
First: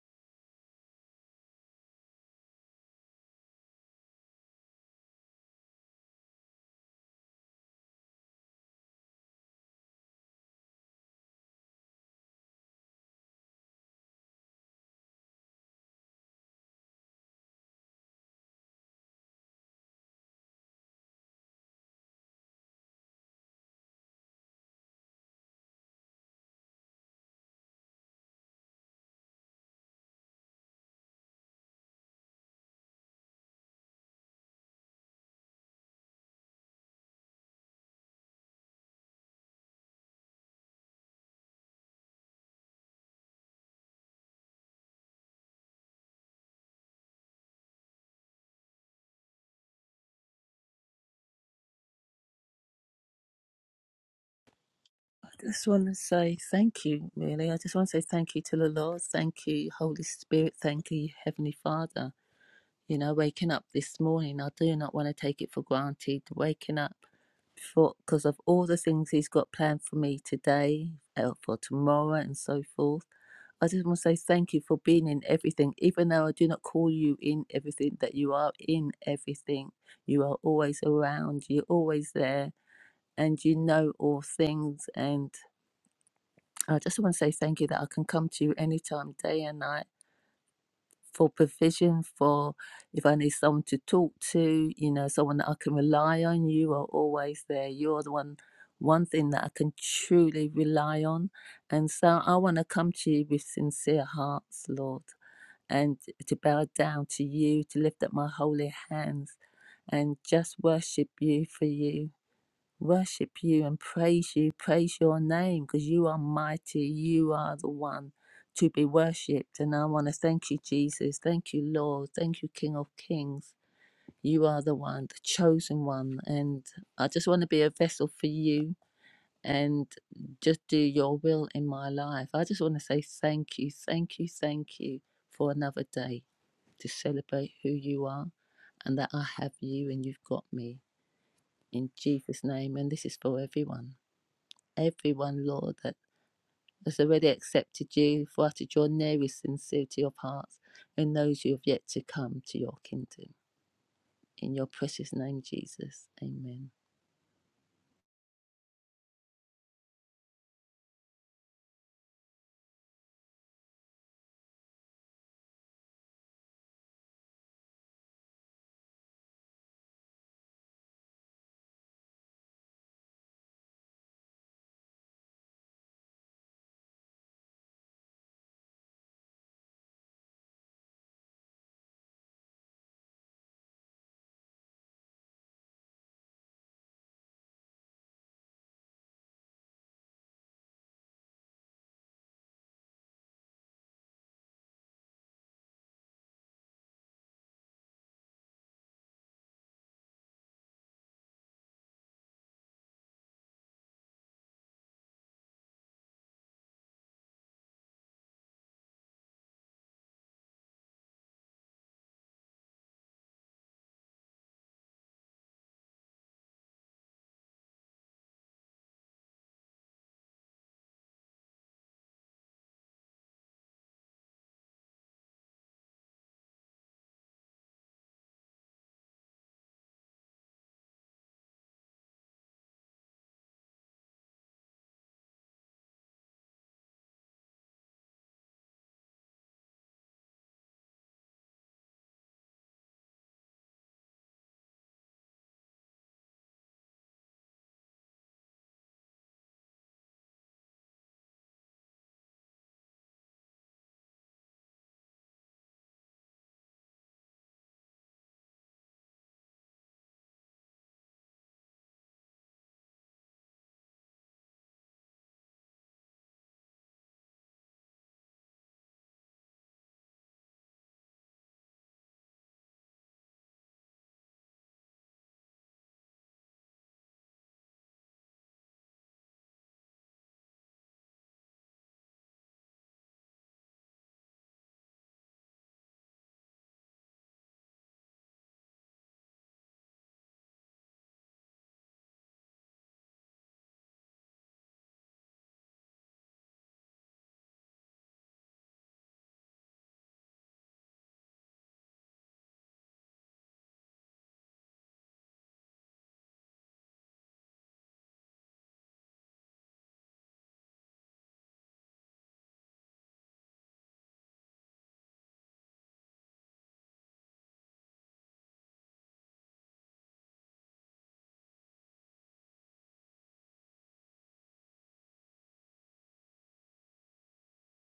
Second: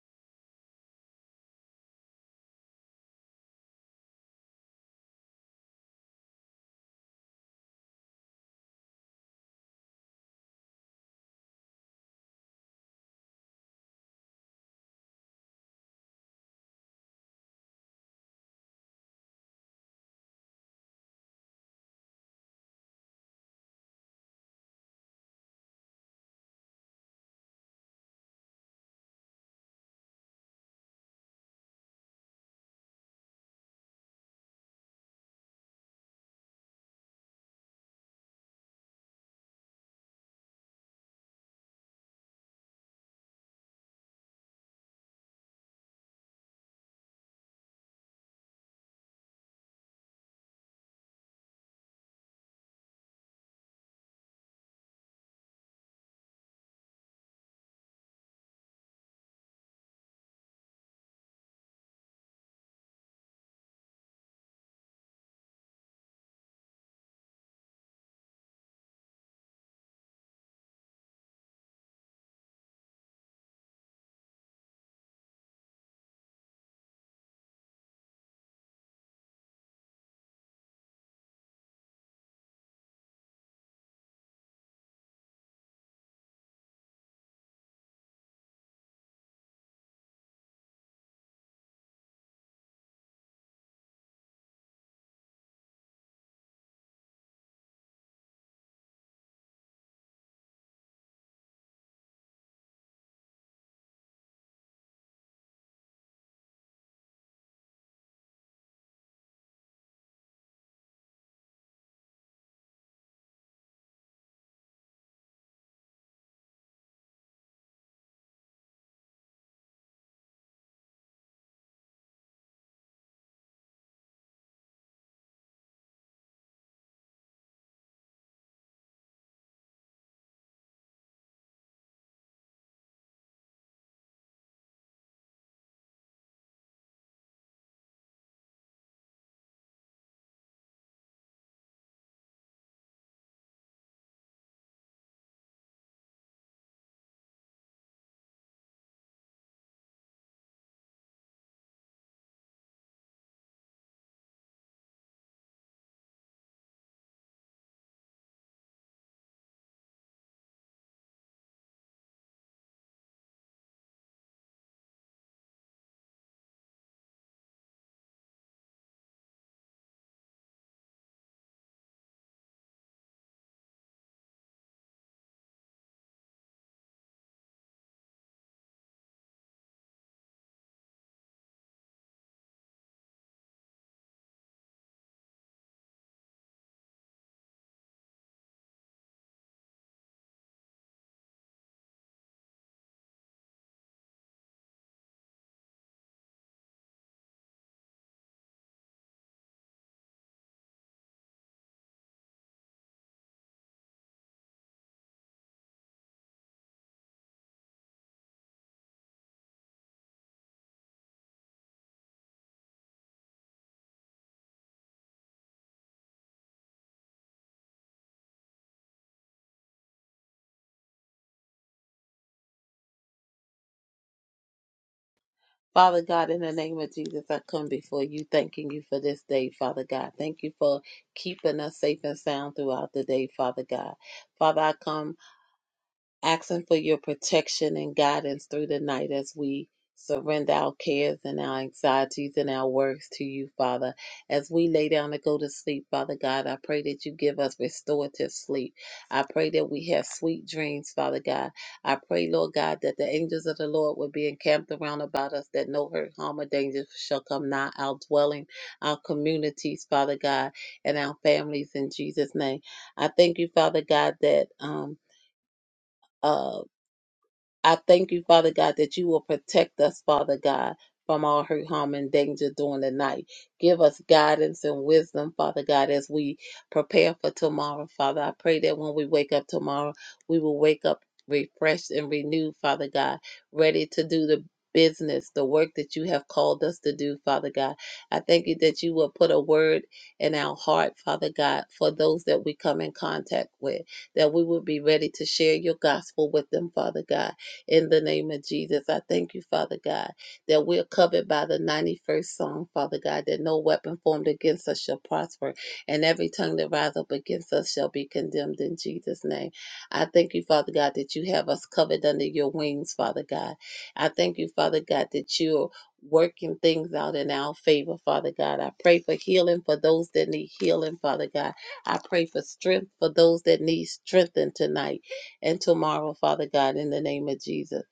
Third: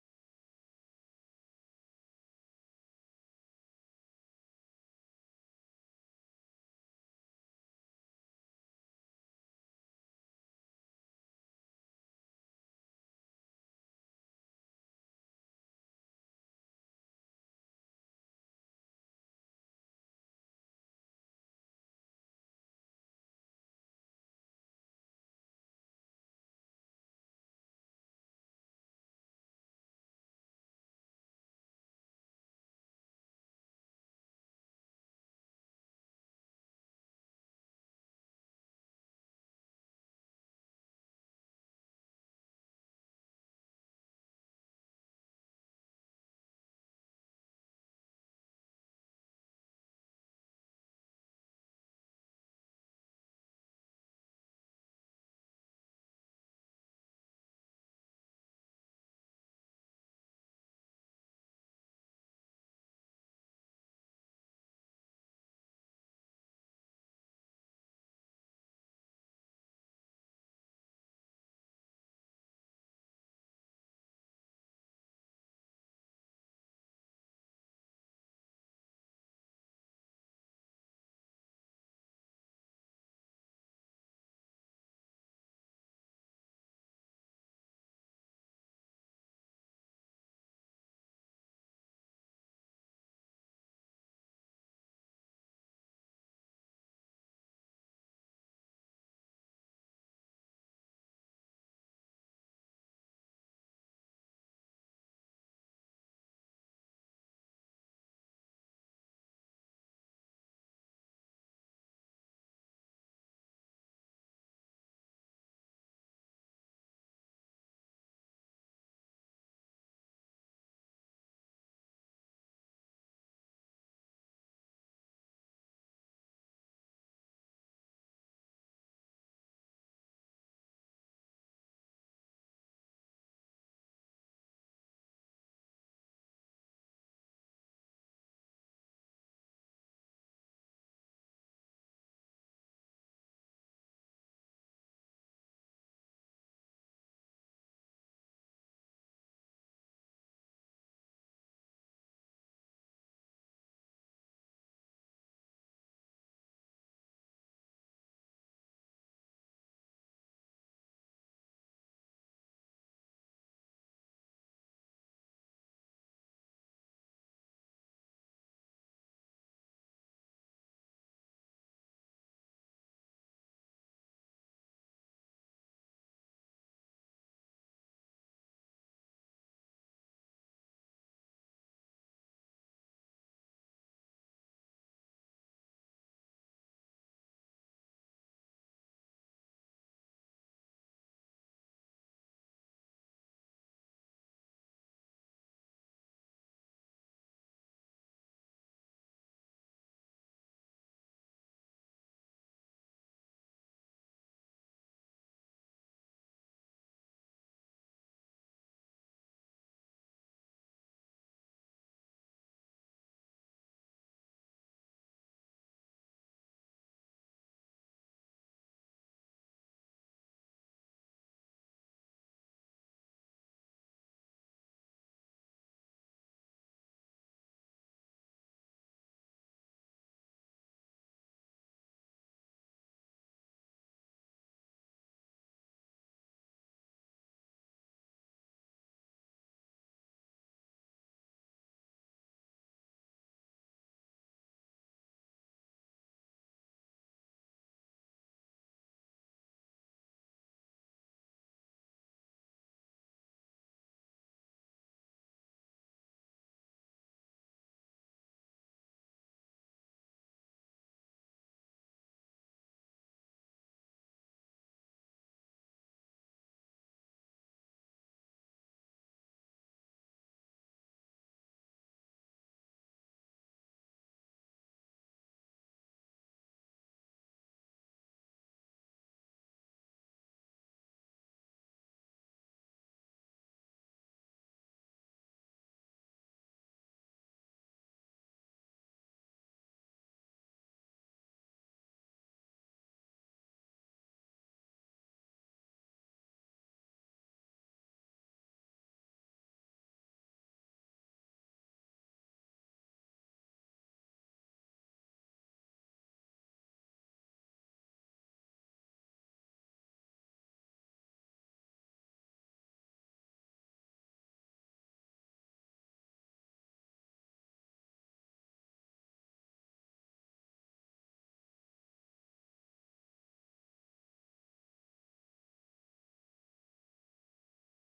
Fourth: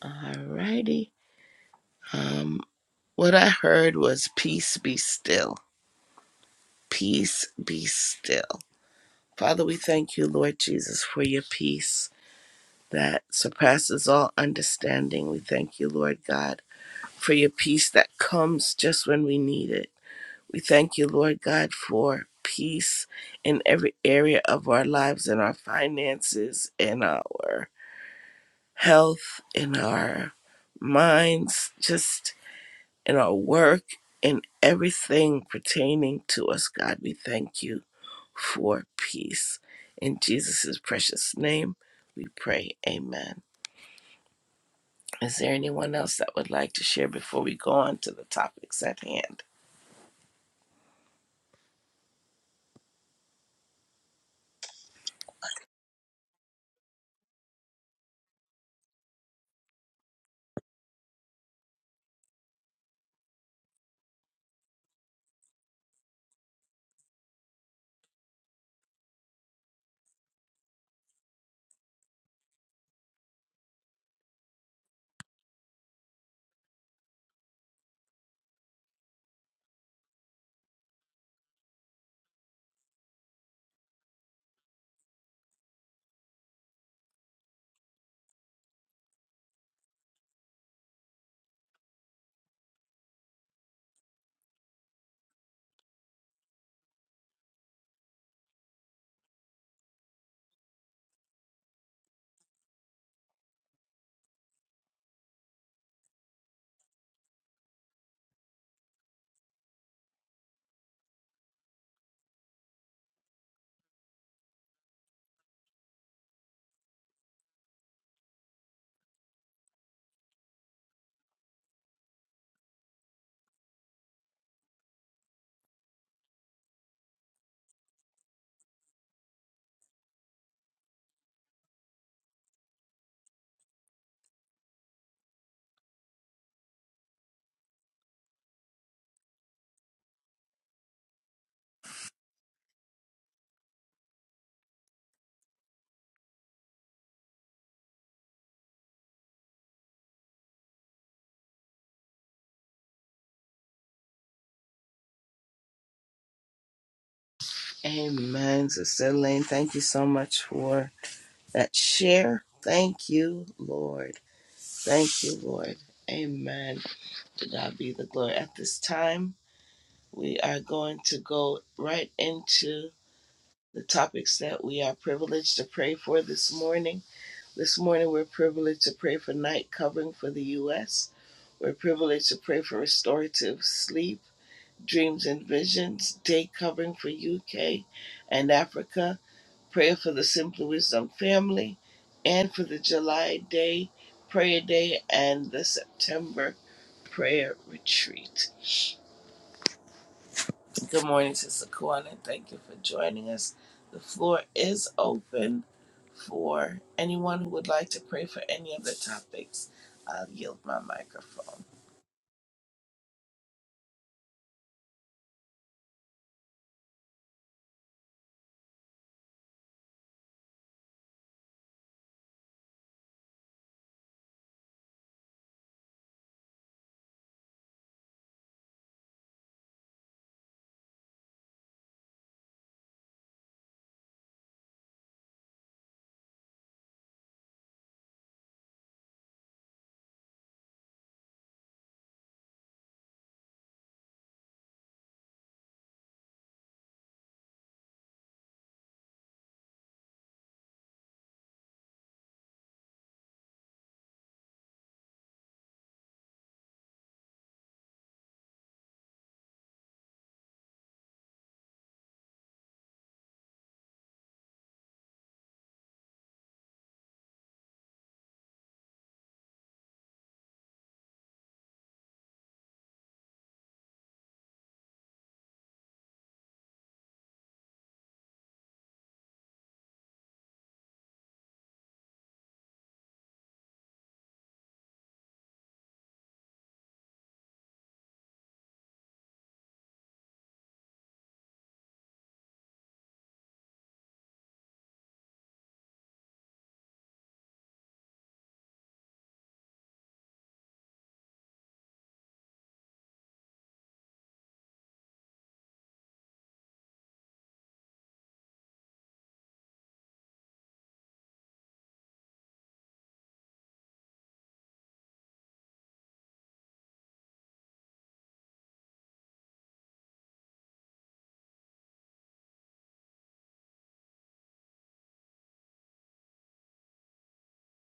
Speaker 1: Alrighty. Um, what I heard was peace be still. Peace be still Father, we thank you, Lord Jesus, for your peace that surpasses all understanding. We thank you, Lord God, for your peace that comes just when we need it. We thank you, Lord God, for peace in every area of our lives, in our finances, in our health, in our minds, just in our work, in everything pertaining to us, God. We thank you for peace. In Jesus' precious name, we pray. Amen. Is there anyone else that would like to share before we go on to the topics at hand?
Speaker 3: just want to say thank you, really. I just want to say thank you to the Lord. Thank you, Holy Spirit. Thank you, Heavenly Father. You know, waking up this morning, I do not want to take it for granted. Waking up for because of all the things He's got planned for me today, uh, for tomorrow, and so forth. I just want to say thank you for being in everything, even though I do not call you in everything, that you are in everything. You are always around, you're always there, and you know all things. and I just want to say thank you that I can come to you anytime, day and night, for provision, for if I need someone to talk to, you know, someone that I can rely on. You are always there. You're the one, one thing that I can truly rely on. And so I want to come to you with sincere hearts, Lord, and to bow down to you, to lift up my holy hands and just worship you for you worship you and praise you, praise your name, because you are mighty. You are the one to be worshipped. And I want to thank you, Jesus. Thank you, Lord. Thank you, King of Kings. You are the one, the chosen one. And I just want to be a vessel for you and just do your will in my life. I just want to say thank you, thank you, thank you for another day to celebrate who you are and that I have you and you've got me. In Jesus' name, and this is for everyone everyone, Lord, that has already accepted you for out of your nary sincerity of heart and those who have yet to come to your kingdom. In your precious name, Jesus. Amen.
Speaker 1: Amen. Sister Elaine, thank you so much for that share. Thank you, Lord. Thank you, Lord. Amen. To God be the glory. At this time, we are going to go right into the topics that we are privileged to pray for this morning. This morning, we're privileged to pray for night covering for the U.S. We're privileged to pray for restorative sleep, dreams and visions, day covering for UK and Africa, prayer for the Simply Wisdom family, and for the July day prayer day and the September prayer retreat. Good morning, Sister Kwan, thank you for joining us. The floor is open for anyone who would like to pray for any of the topics. I'll yield my microphone.
Speaker 2: Father God, in the name of Jesus, I come before you, thanking you for this day, Father God. Thank you for keeping us safe and sound throughout the day, Father God. Father, I come asking for your protection and guidance through the night as we surrender our cares and our anxieties and our worries to you, Father. As we lay down to go to sleep, Father God, I pray that you give us restorative sleep. I pray that we have sweet dreams, Father God. I pray, Lord God, that the angels of the Lord would be encamped around about us, that no hurt, harm, or danger shall come nigh our dwelling, our communities, Father God, and our families in Jesus' name. I thank you, Father God, that um uh I thank you, Father God, that you will protect us, Father God, from all hurt, harm, and danger during the night. Give us guidance and wisdom, Father God, as we prepare for tomorrow, Father. I pray that when we wake up tomorrow, we will wake up refreshed and renewed, Father God, ready to do the business, the work that you have called us to do, Father God. I thank you that you will put a word in our heart, Father God, for those that we come in contact with, that we will be ready to share your gospel with them, Father God in the name of Jesus. I thank you, Father God, that we're covered by the 91st Psalm, Father God, that no weapon formed against us shall prosper, and every tongue that rises up against us shall be condemned in Jesus' name. I thank you, Father God, that you have us covered under your wings, Father God. I thank you, Father God, that you're working things out in our favor, Father God. I pray for healing for those that need healing, Father God. I pray for strength for those that need strengthened tonight and tomorrow, Father God, in the name of Jesus.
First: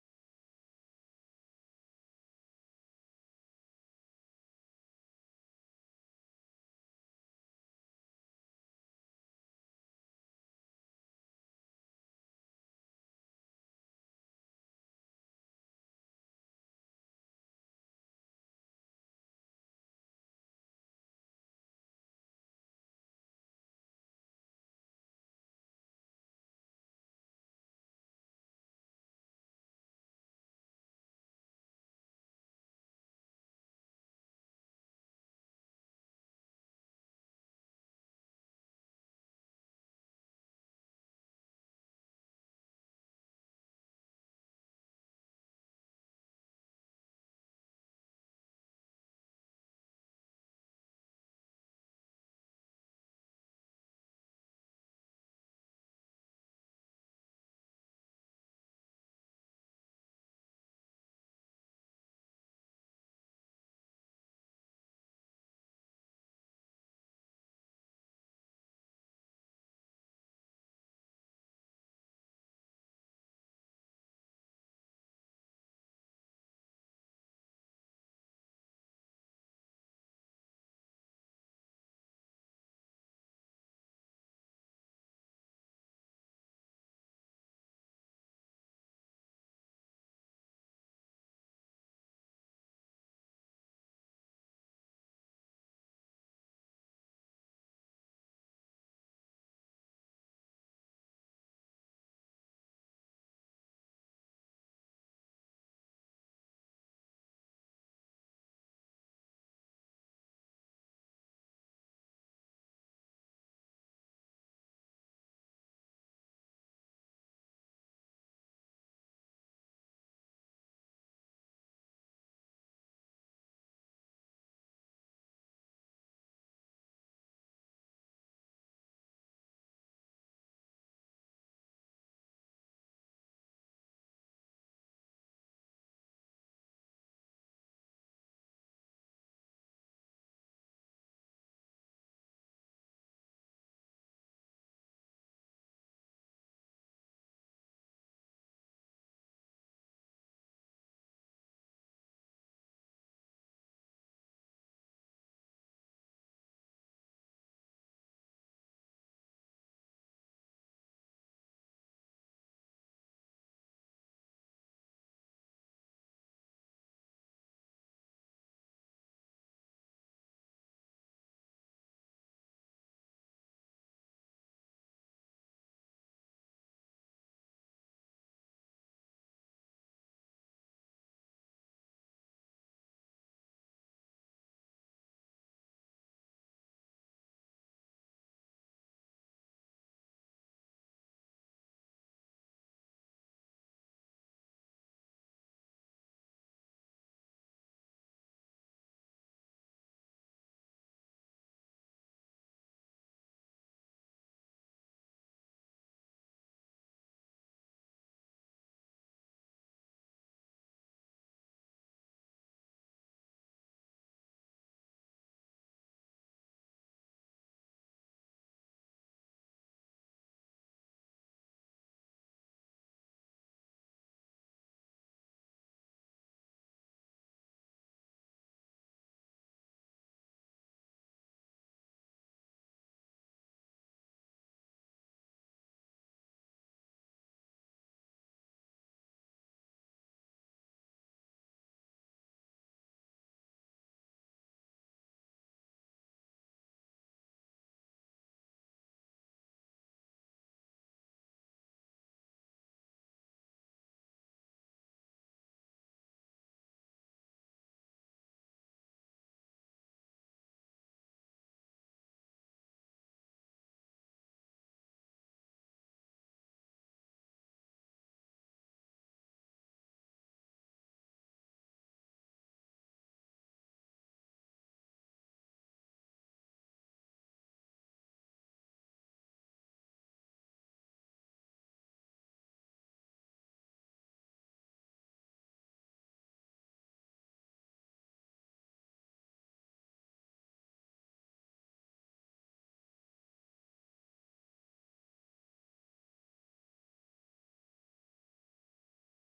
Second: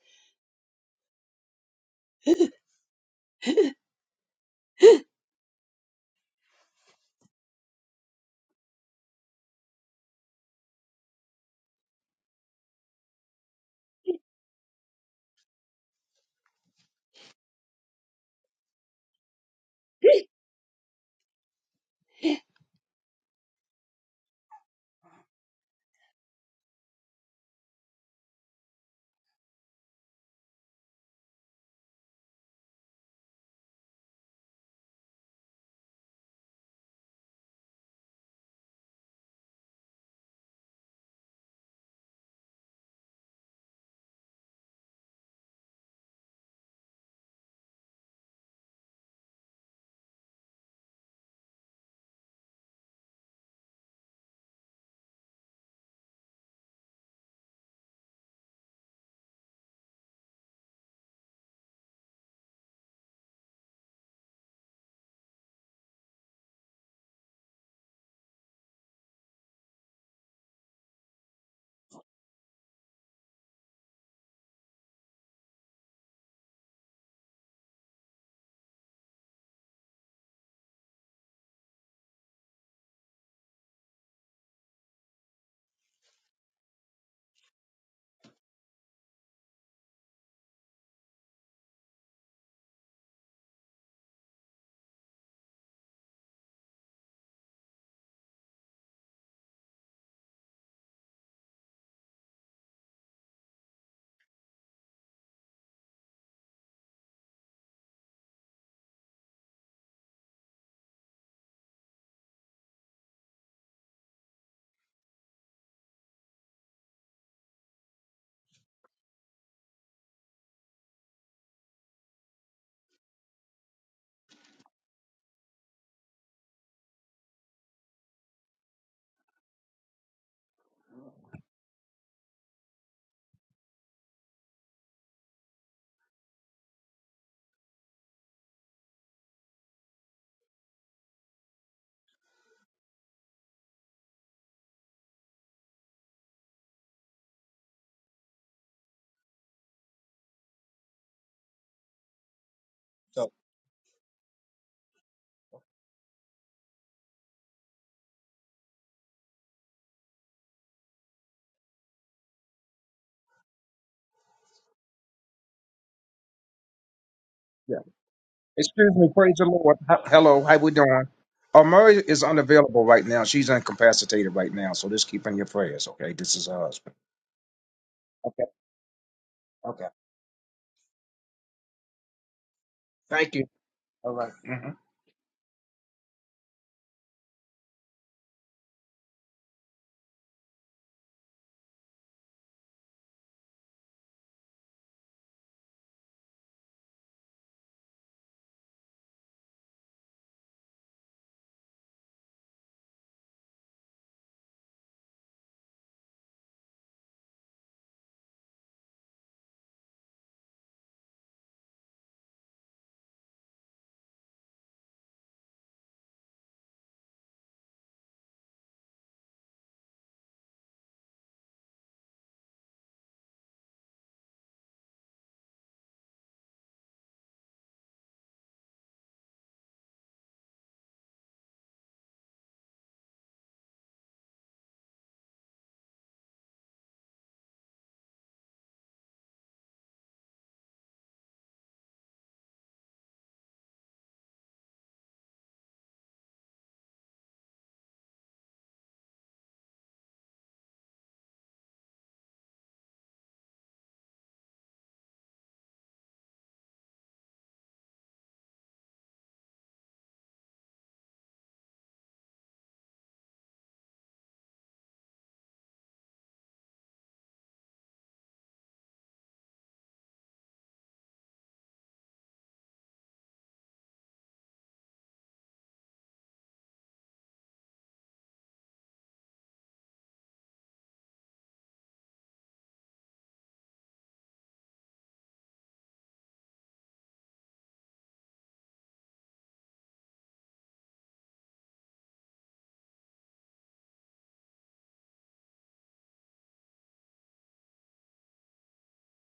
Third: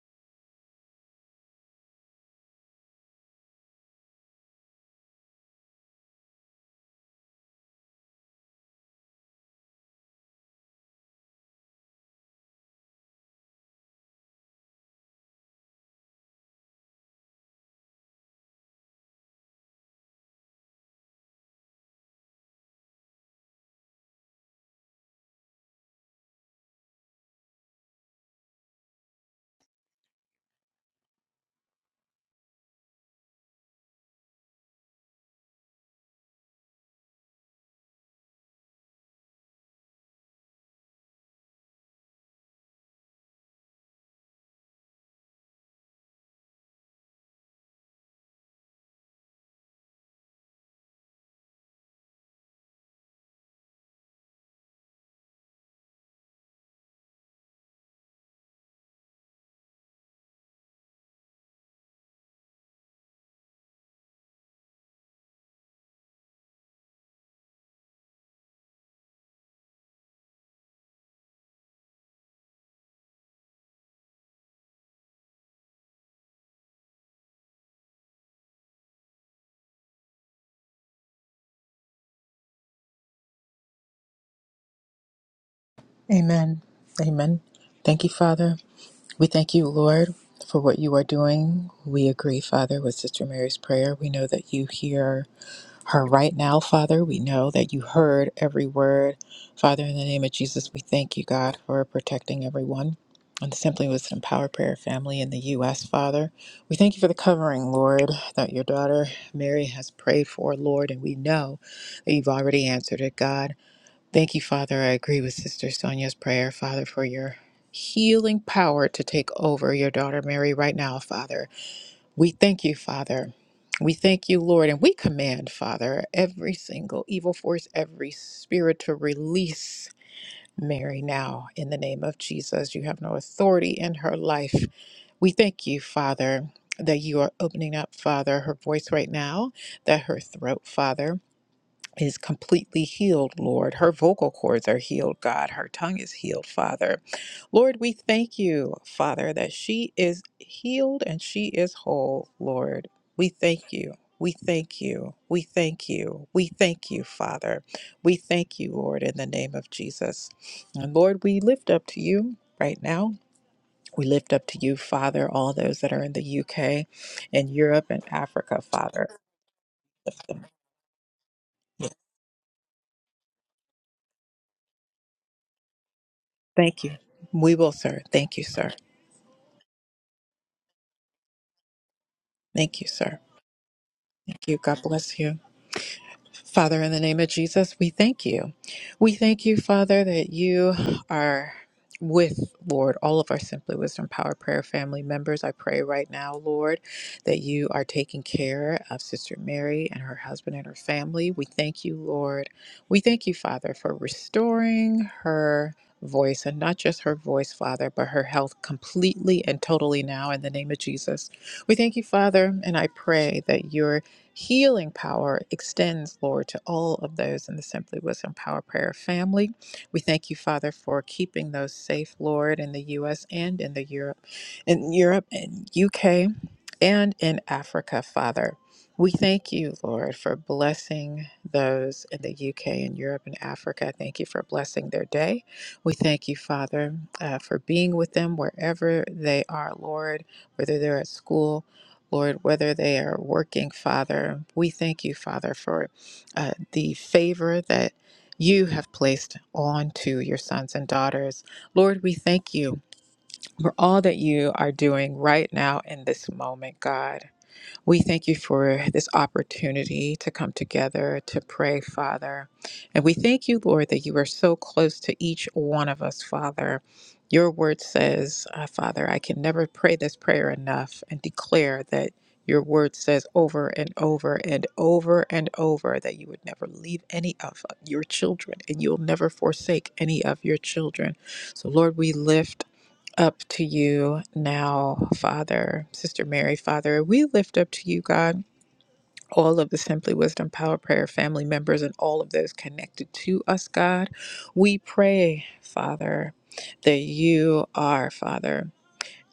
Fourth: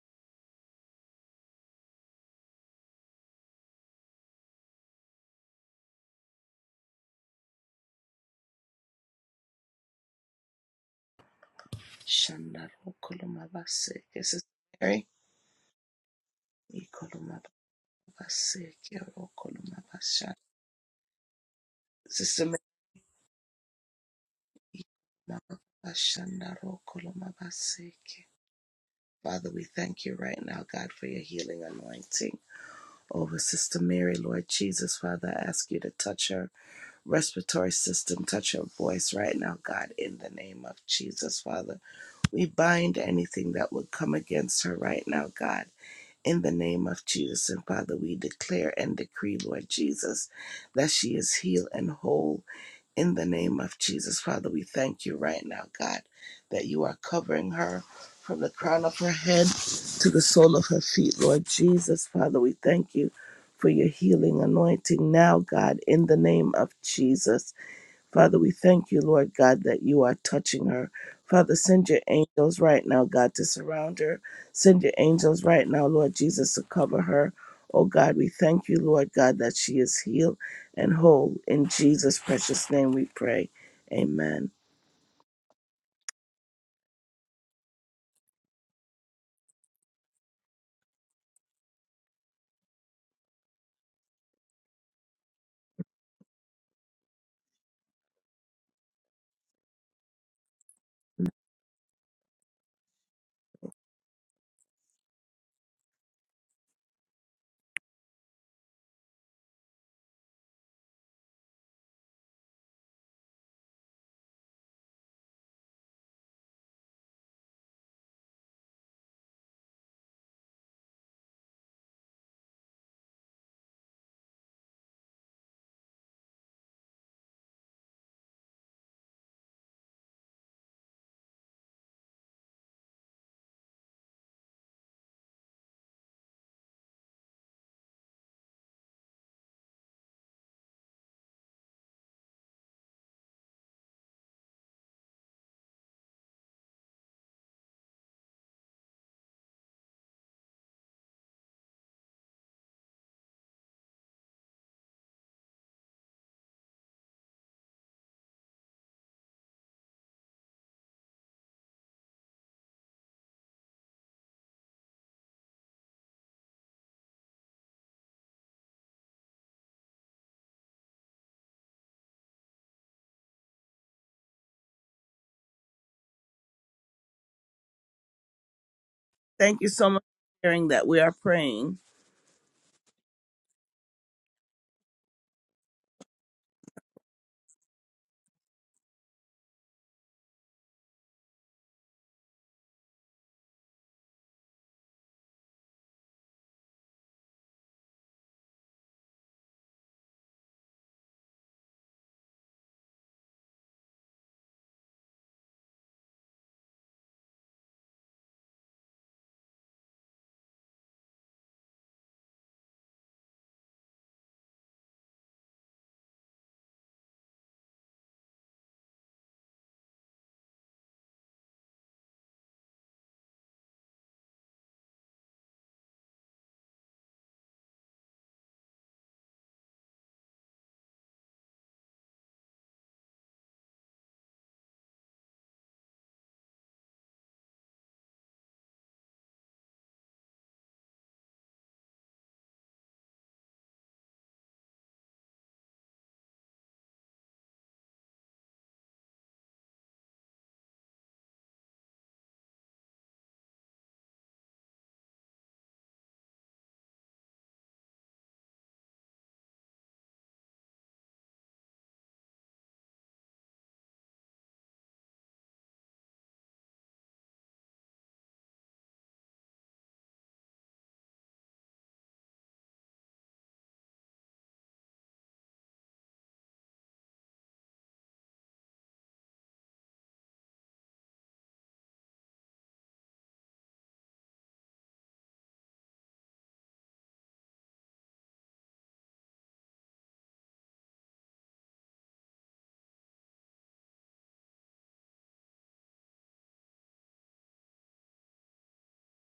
Speaker 1: Shandaro koloma baseke. Sister Mary? Mary baseke. Ro basha. Sister Mary? Mama bashandaro koloma baseke. Father, we thank you right now, God, for your healing anointing over Sister Mary, Lord Jesus. Father, I ask you to touch her respiratory system. Touch your voice right now, God, in the name of Jesus, Father. We bind anything that would come against her right now, God. In the name of Jesus and Father, we declare and decree, Lord Jesus, that she is healed and whole. In the name of Jesus, Father, we thank you right now, God, that you are covering her from the crown of her head to the sole of her feet, Lord Jesus. Father, we thank you for your healing anointing now, God, in the name of Jesus. Father, we thank you, Lord God, that you are touching her. Father, send your angels right now, God, to surround her. Send your angels right now, Lord Jesus, to cover her. Oh God, we thank you, Lord God, that she is healed and whole. In Jesus' precious name we pray. Amen.
Speaker 4: Amen. Amen. Thank you, Father. We thank you, Lord, for what you are doing. We agree, Father, with Sister Mary's prayer. We know that you hear her right now, Father. We know that you heard every word. Father, in the name of Jesus, we thank you, God, for protecting everyone. And simply with some power prayer family in the U.S., Father. We thank you for the covering, Lord, that your daughter Mary has prayed for, Lord, and we know that you've already answered it, God. Thank you, Father. I agree with Sister Sonia's prayer, Father, for your healing power to take over your daughter Mary right now, Father. We thank you, Father. We thank you, Lord, and we command, Father, every single evil force, every spirit to release Mary now in the name of Jesus. You have no authority in her life. We thank you, Father, that you are opening up, Father, her voice right now, that her throat, Father is completely healed, Lord. Her vocal cords are healed, God. Her tongue is healed, Father. Lord, we thank you, Father, that she is healed and she is whole, Lord. We
Speaker 2: So,
Speaker 4: thank you. We thank you. We thank you. We thank you, Father. We thank you, Lord, in the name of Jesus. And Lord, we lift up to you right now. We lift up to you, Father, all those that are in the UK and
Speaker 2: yeah.
Speaker 4: Europe and Africa,
Speaker 2: Excuse
Speaker 4: Father.
Speaker 2: me, praise the Lord. H- hello, how we doing? Uh, Murray is unavailable right now. She's incapacitated right now, so just keep in your prayers, okay? This is her
Speaker 4: Thank
Speaker 2: husband.
Speaker 4: you. We will, sir. Thank you,
Speaker 2: Okay,
Speaker 4: sir.
Speaker 1: Thank you
Speaker 2: okay.
Speaker 1: so much for hearing that we are praying.
Speaker 4: Thank you, sir.
Speaker 2: Thank you. All right.
Speaker 4: Thank you.
Speaker 2: Mhm.
Speaker 4: God bless you. Father, in the name of Jesus, we thank you. We thank you, Father, that you are with, Lord, all of our Simply Wisdom Power Prayer family members. I pray right now, Lord, that you are taking care of Sister Mary and her husband and her family. We thank you, Lord. We thank you, Father, for restoring her. Voice and not just her voice, Father, but her health completely and totally now in the name of Jesus. We thank you, Father, and I pray that you're Healing power extends, Lord, to all of those in the Simply Wisdom Power Prayer family. We thank you, Father, for keeping those safe, Lord, in the U.S. and in the Europe, in Europe and U.K. and in Africa, Father. We thank you, Lord, for blessing those in the UK and Europe and Africa. Thank you for blessing their day. We thank you, Father, uh, for being with them wherever they are, Lord, whether they're at school Lord, whether they are working, Father, we thank you, Father, for uh, the favor that you have placed onto your sons and daughters. Lord, we thank you for all that you are doing right now in this moment, God. We thank you for this opportunity to come together to pray, Father. And we thank you, Lord, that you are so close to each one of us, Father. Your word says, uh, Father, I can never pray this prayer enough and declare that your word says over and over and over and over that you would never leave any of your children and you'll never forsake any of your children. So, Lord, we lift up to you now, Father, Sister Mary, Father. We lift up to you, God, all of the Simply Wisdom Power Prayer family members and all of those connected to us, God. We pray, Father, that you are, Father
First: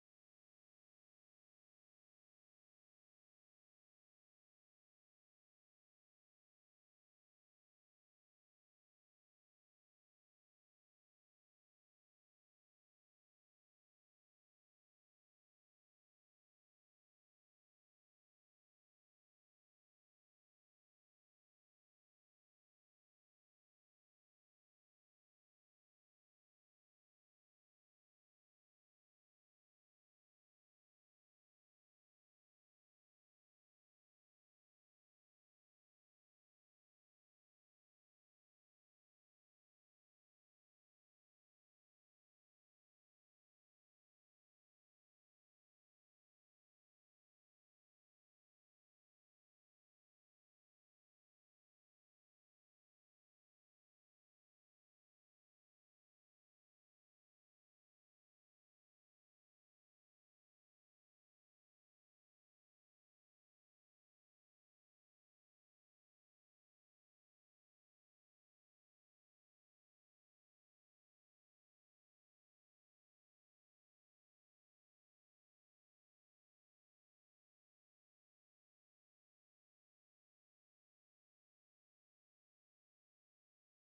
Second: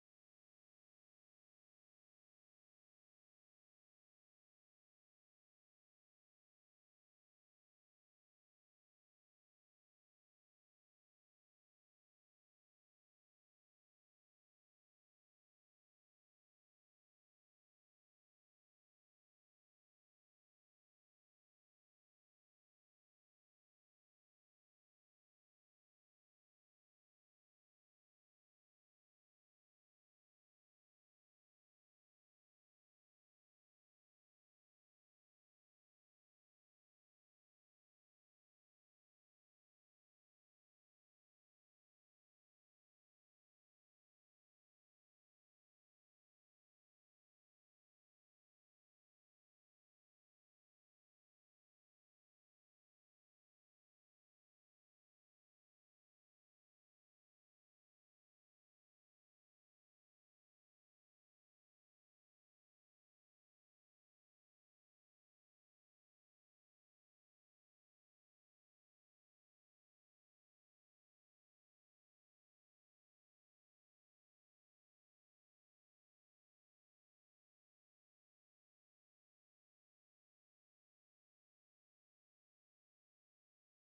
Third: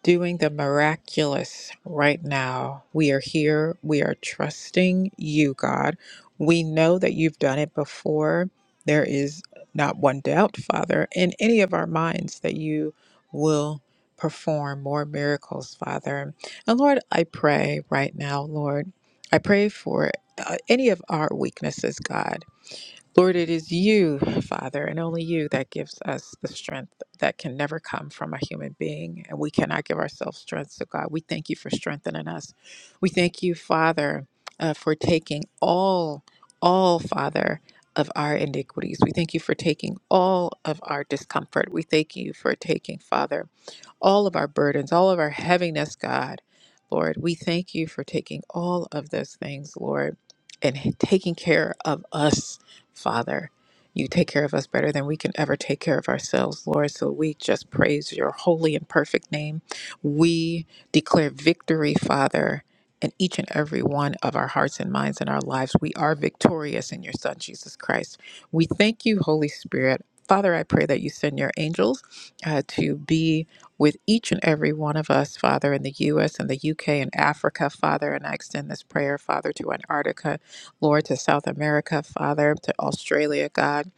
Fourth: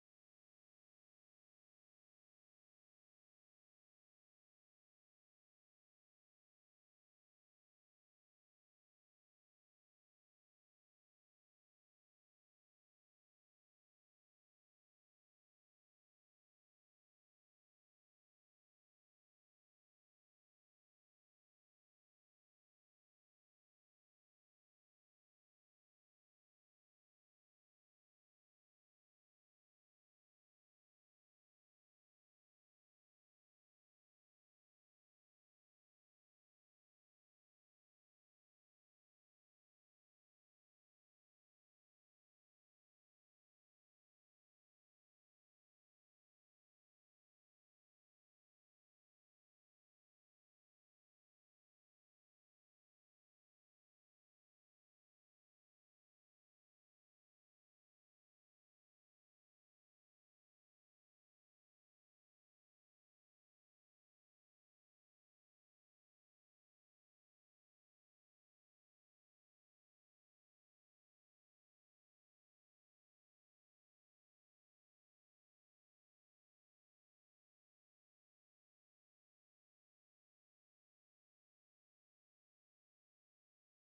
Speaker 4: doing the miraculous right now. We are here. We are trusting you, God. We know that you've done it before. There is not one doubt, Father, in any of our minds that you will perform more miracles, Father. And Lord, I pray right now, Lord, I pray for uh, any of our weaknesses, God. Lord, it is you, Father, and only you that gives us the strength that can never come from a human being. And we cannot give ourselves strength. So, God, we thank you for strengthening us. We thank you, Father, uh, for taking all, all, Father, of our iniquities. We thank you for taking all of our discomfort. We thank you for taking, Father, all of our burdens, all of our heaviness, God. Lord, we thank you for taking all of those things, Lord, and taking care of us, Father. You take care of us better than we can ever take care of ourselves, Lord. So we just praise your holy and perfect name. We declare victory, Father, in each and every one of our hearts and minds and our lives. We are victorious in your Son, Jesus Christ. We thank you, Holy Spirit. Father, I pray that you send your angels uh, to be with each and every one of us, Father, in the U.S. and the U.K. and Africa, Father. And I extend this prayer, Father, to Antarctica, Lord, to South America, Father, to Australia, God,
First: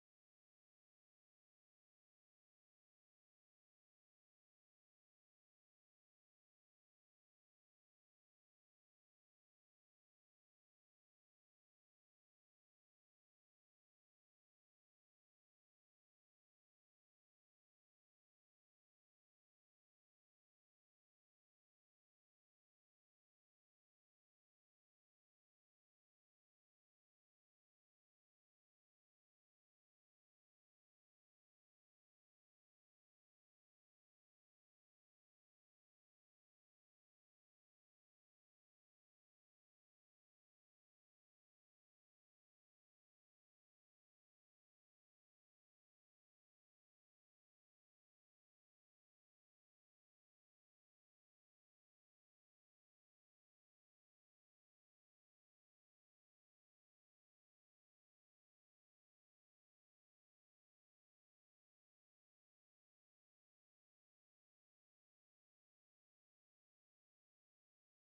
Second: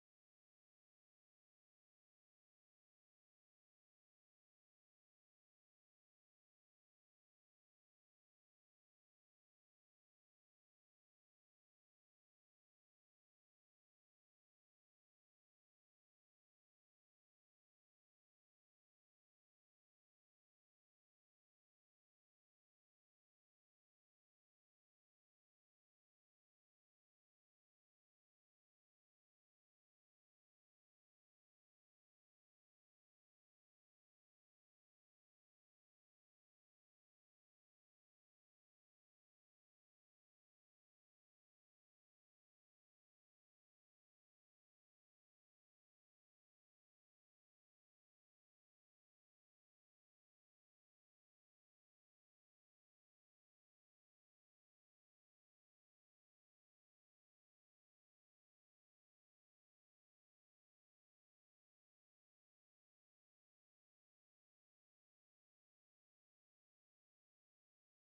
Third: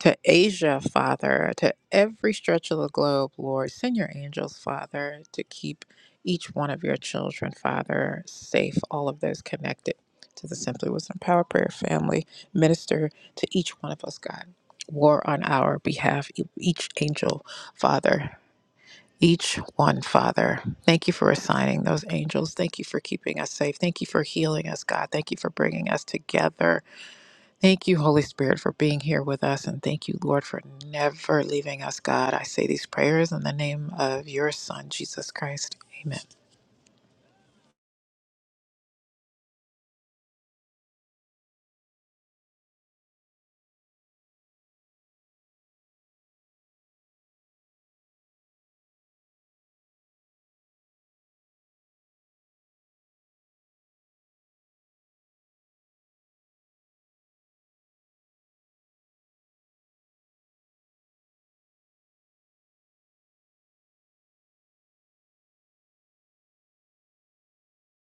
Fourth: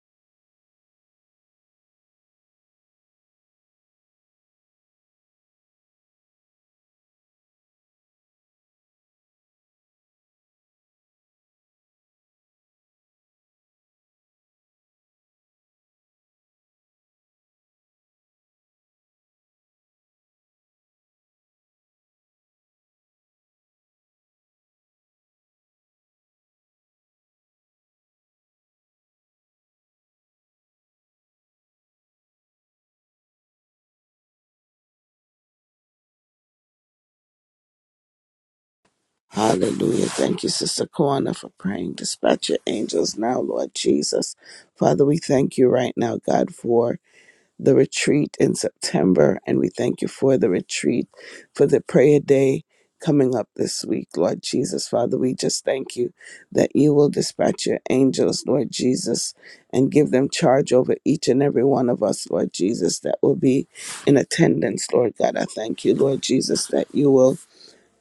Speaker 4: to Asia, Father, to every stretch of the globe, Lord. Send your angels, Father, to keep each one of your children, Father, safe, all of those connected to the Simply Wisdom Power Prayer family. Minister to each one of us, God. War on our behalf, e- each angel, Father each one, Father. Thank you for assigning those angels. Thank you for keeping us safe. Thank you for healing us, God. Thank you for bringing us together. Thank you, Holy Spirit, for being here with us. And thank you, Lord, for never leaving us, God. I say these prayers in the name of your Son, Jesus Christ. Amen.
Speaker 1: Hallelujah. Thank you, Sister Kwana, for praying. Dispatch your angels now, Lord Jesus. Father, we thank you right now, God, for the retreat in September. And we thank you for the retreat, for the prayer day coming up this week, Lord Jesus. Father, we just thank you that you will dispatch your angels, Lord Jesus, and give them charge over each and every one of us, Lord Jesus, that will be in attendance, Lord God. I thank you, Lord Jesus, that you will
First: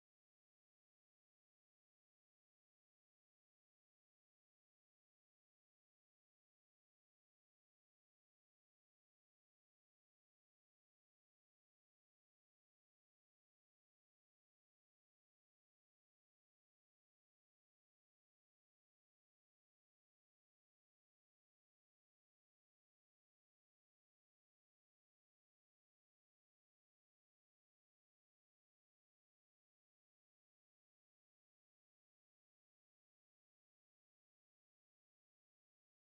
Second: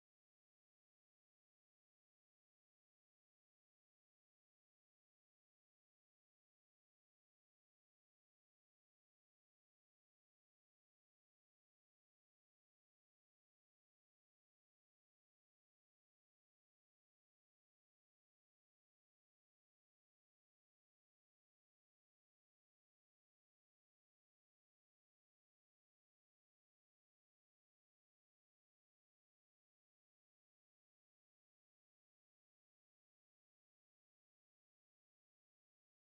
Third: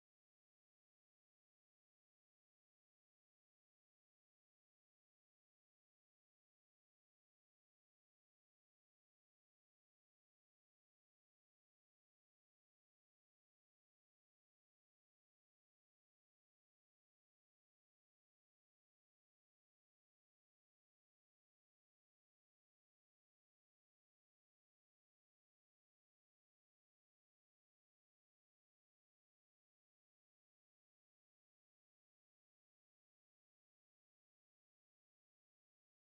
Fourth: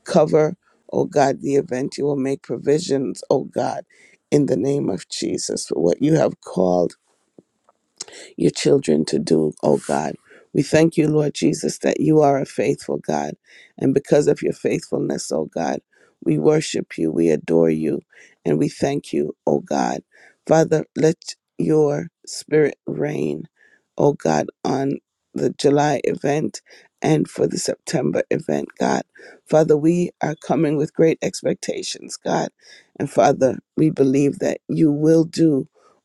Speaker 1: cover, oh God, the event. You will make provisions, oh God. In the name of Jesus, for what you have called your children to do, oh God. We thank you, Lord Jesus, that you are a faithful God. And because of your faithfulness, oh God, we worship you, we adore you, and we thank you, oh God. Father, let your spirit reign, oh God, on the July event and for the September event, God. Father, we are coming with great expectations, God. And Father, we believe that you will do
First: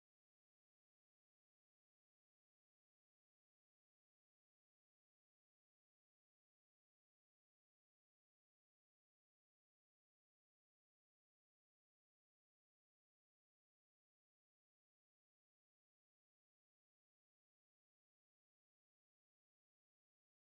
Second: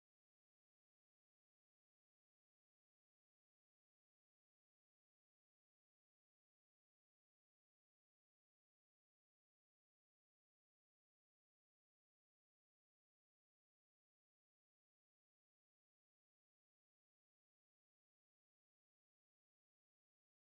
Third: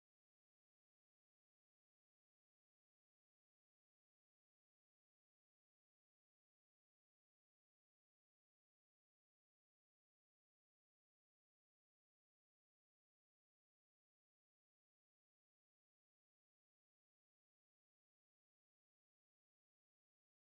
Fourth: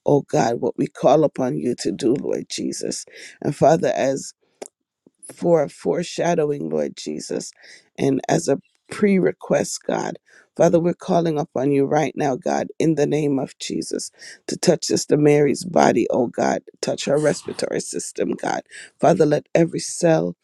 Speaker 1: oh God, what we call upon you to do, Lord Jesus. And Father, as for foreshadowing, Lord Jesus, and as a pre request, God. Father, we're calling upon you right now, God, in the name of Jesus, to touch Sister Mary's body, oh God. Touch her respiratory system, God. Father, let every cell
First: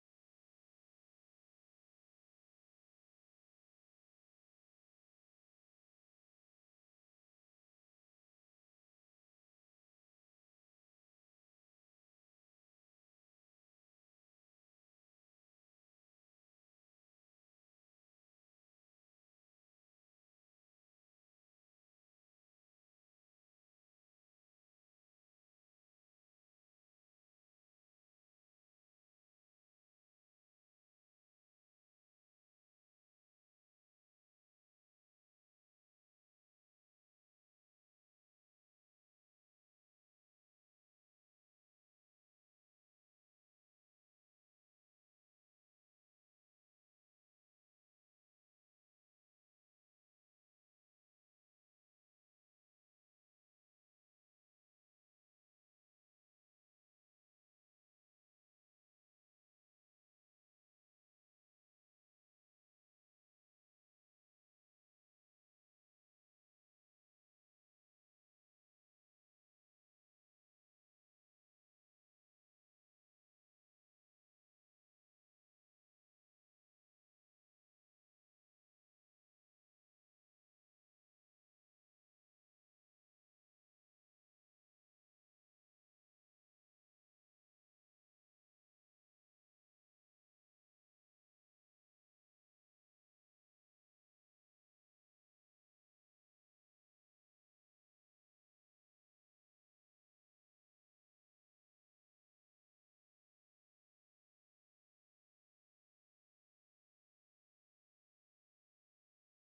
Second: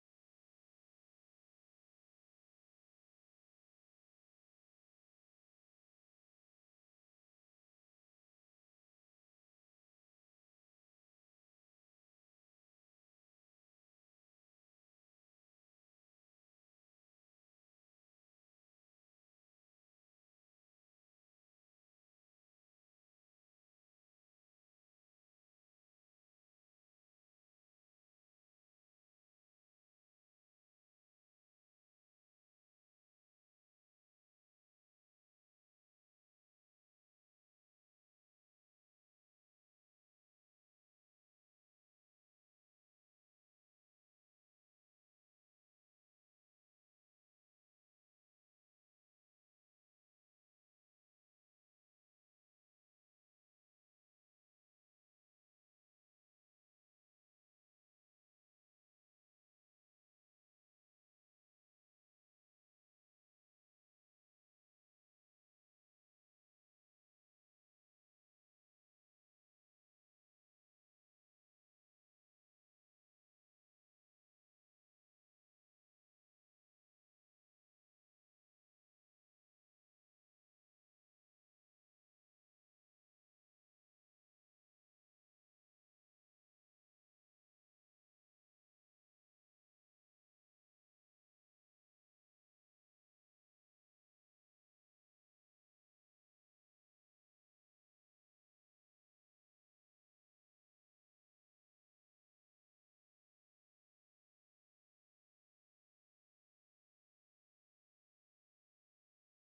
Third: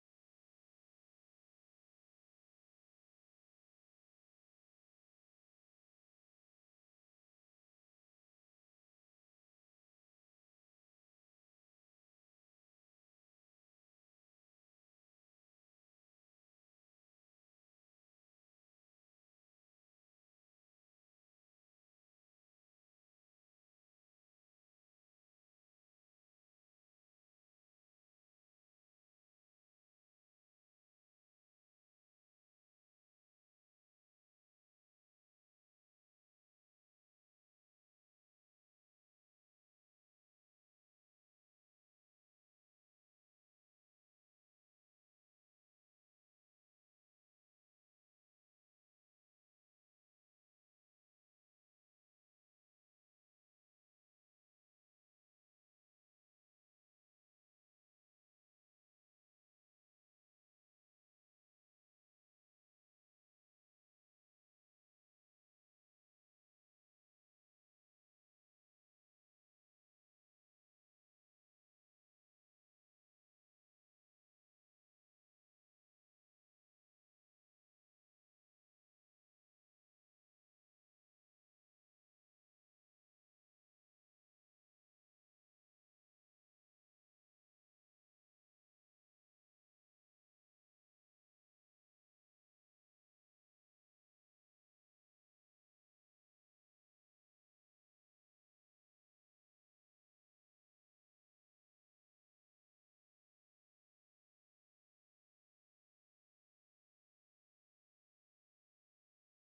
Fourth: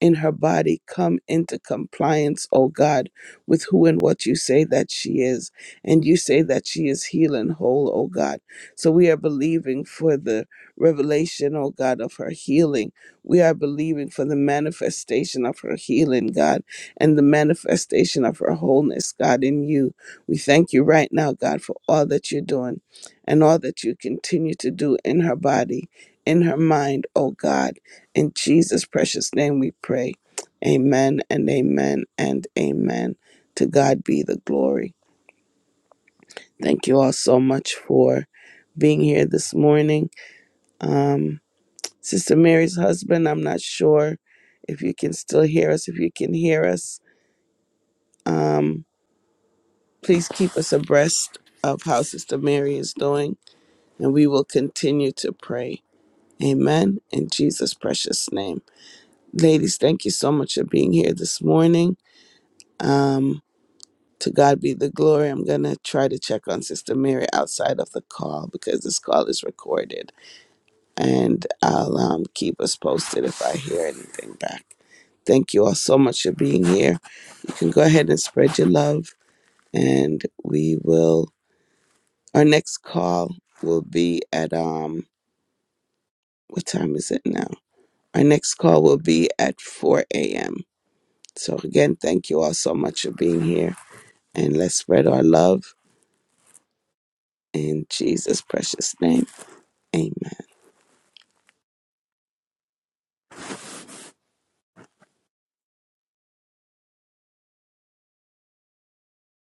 Speaker 1: in her body come into compliance, oh God, with who and what you say that she is. And you say that she is healed and whole, oh God. So we are believing for the revelation, oh God, of her healing we are believing for the manifestation of her healing, God, and the manifestation of her wholeness, God, in you. We thank you right now, God, for all that you're doing and all that you continue to do in her body, in her mind, oh God. In Jesus' precious name we pray. Amen and amen and amen. To God be the glory. Thank you all so much for being here this morning. Um, Sister Mary's husband, I'm not sure if you can still hear us. If you can hear us, um, please keep us abreast of how Sister Mary is doing, and we will continue to pray. Amen. In Jesus' precious name. Ladies, thank you so much for being here this morning. Um, to God be the glory. I'm going to try to check on Sister Mary outside of the call because this call is recorded, and I'll um, keep us posted if I hear anything back. Thank you all so much for being here. You can go ahead and spread your love, and we will. Our next call will be at um. What time is it now? Our next call will be at 4 a.m. So again, thank you all so much for being here, and let's spread our love in Jesus' precious name. Amen.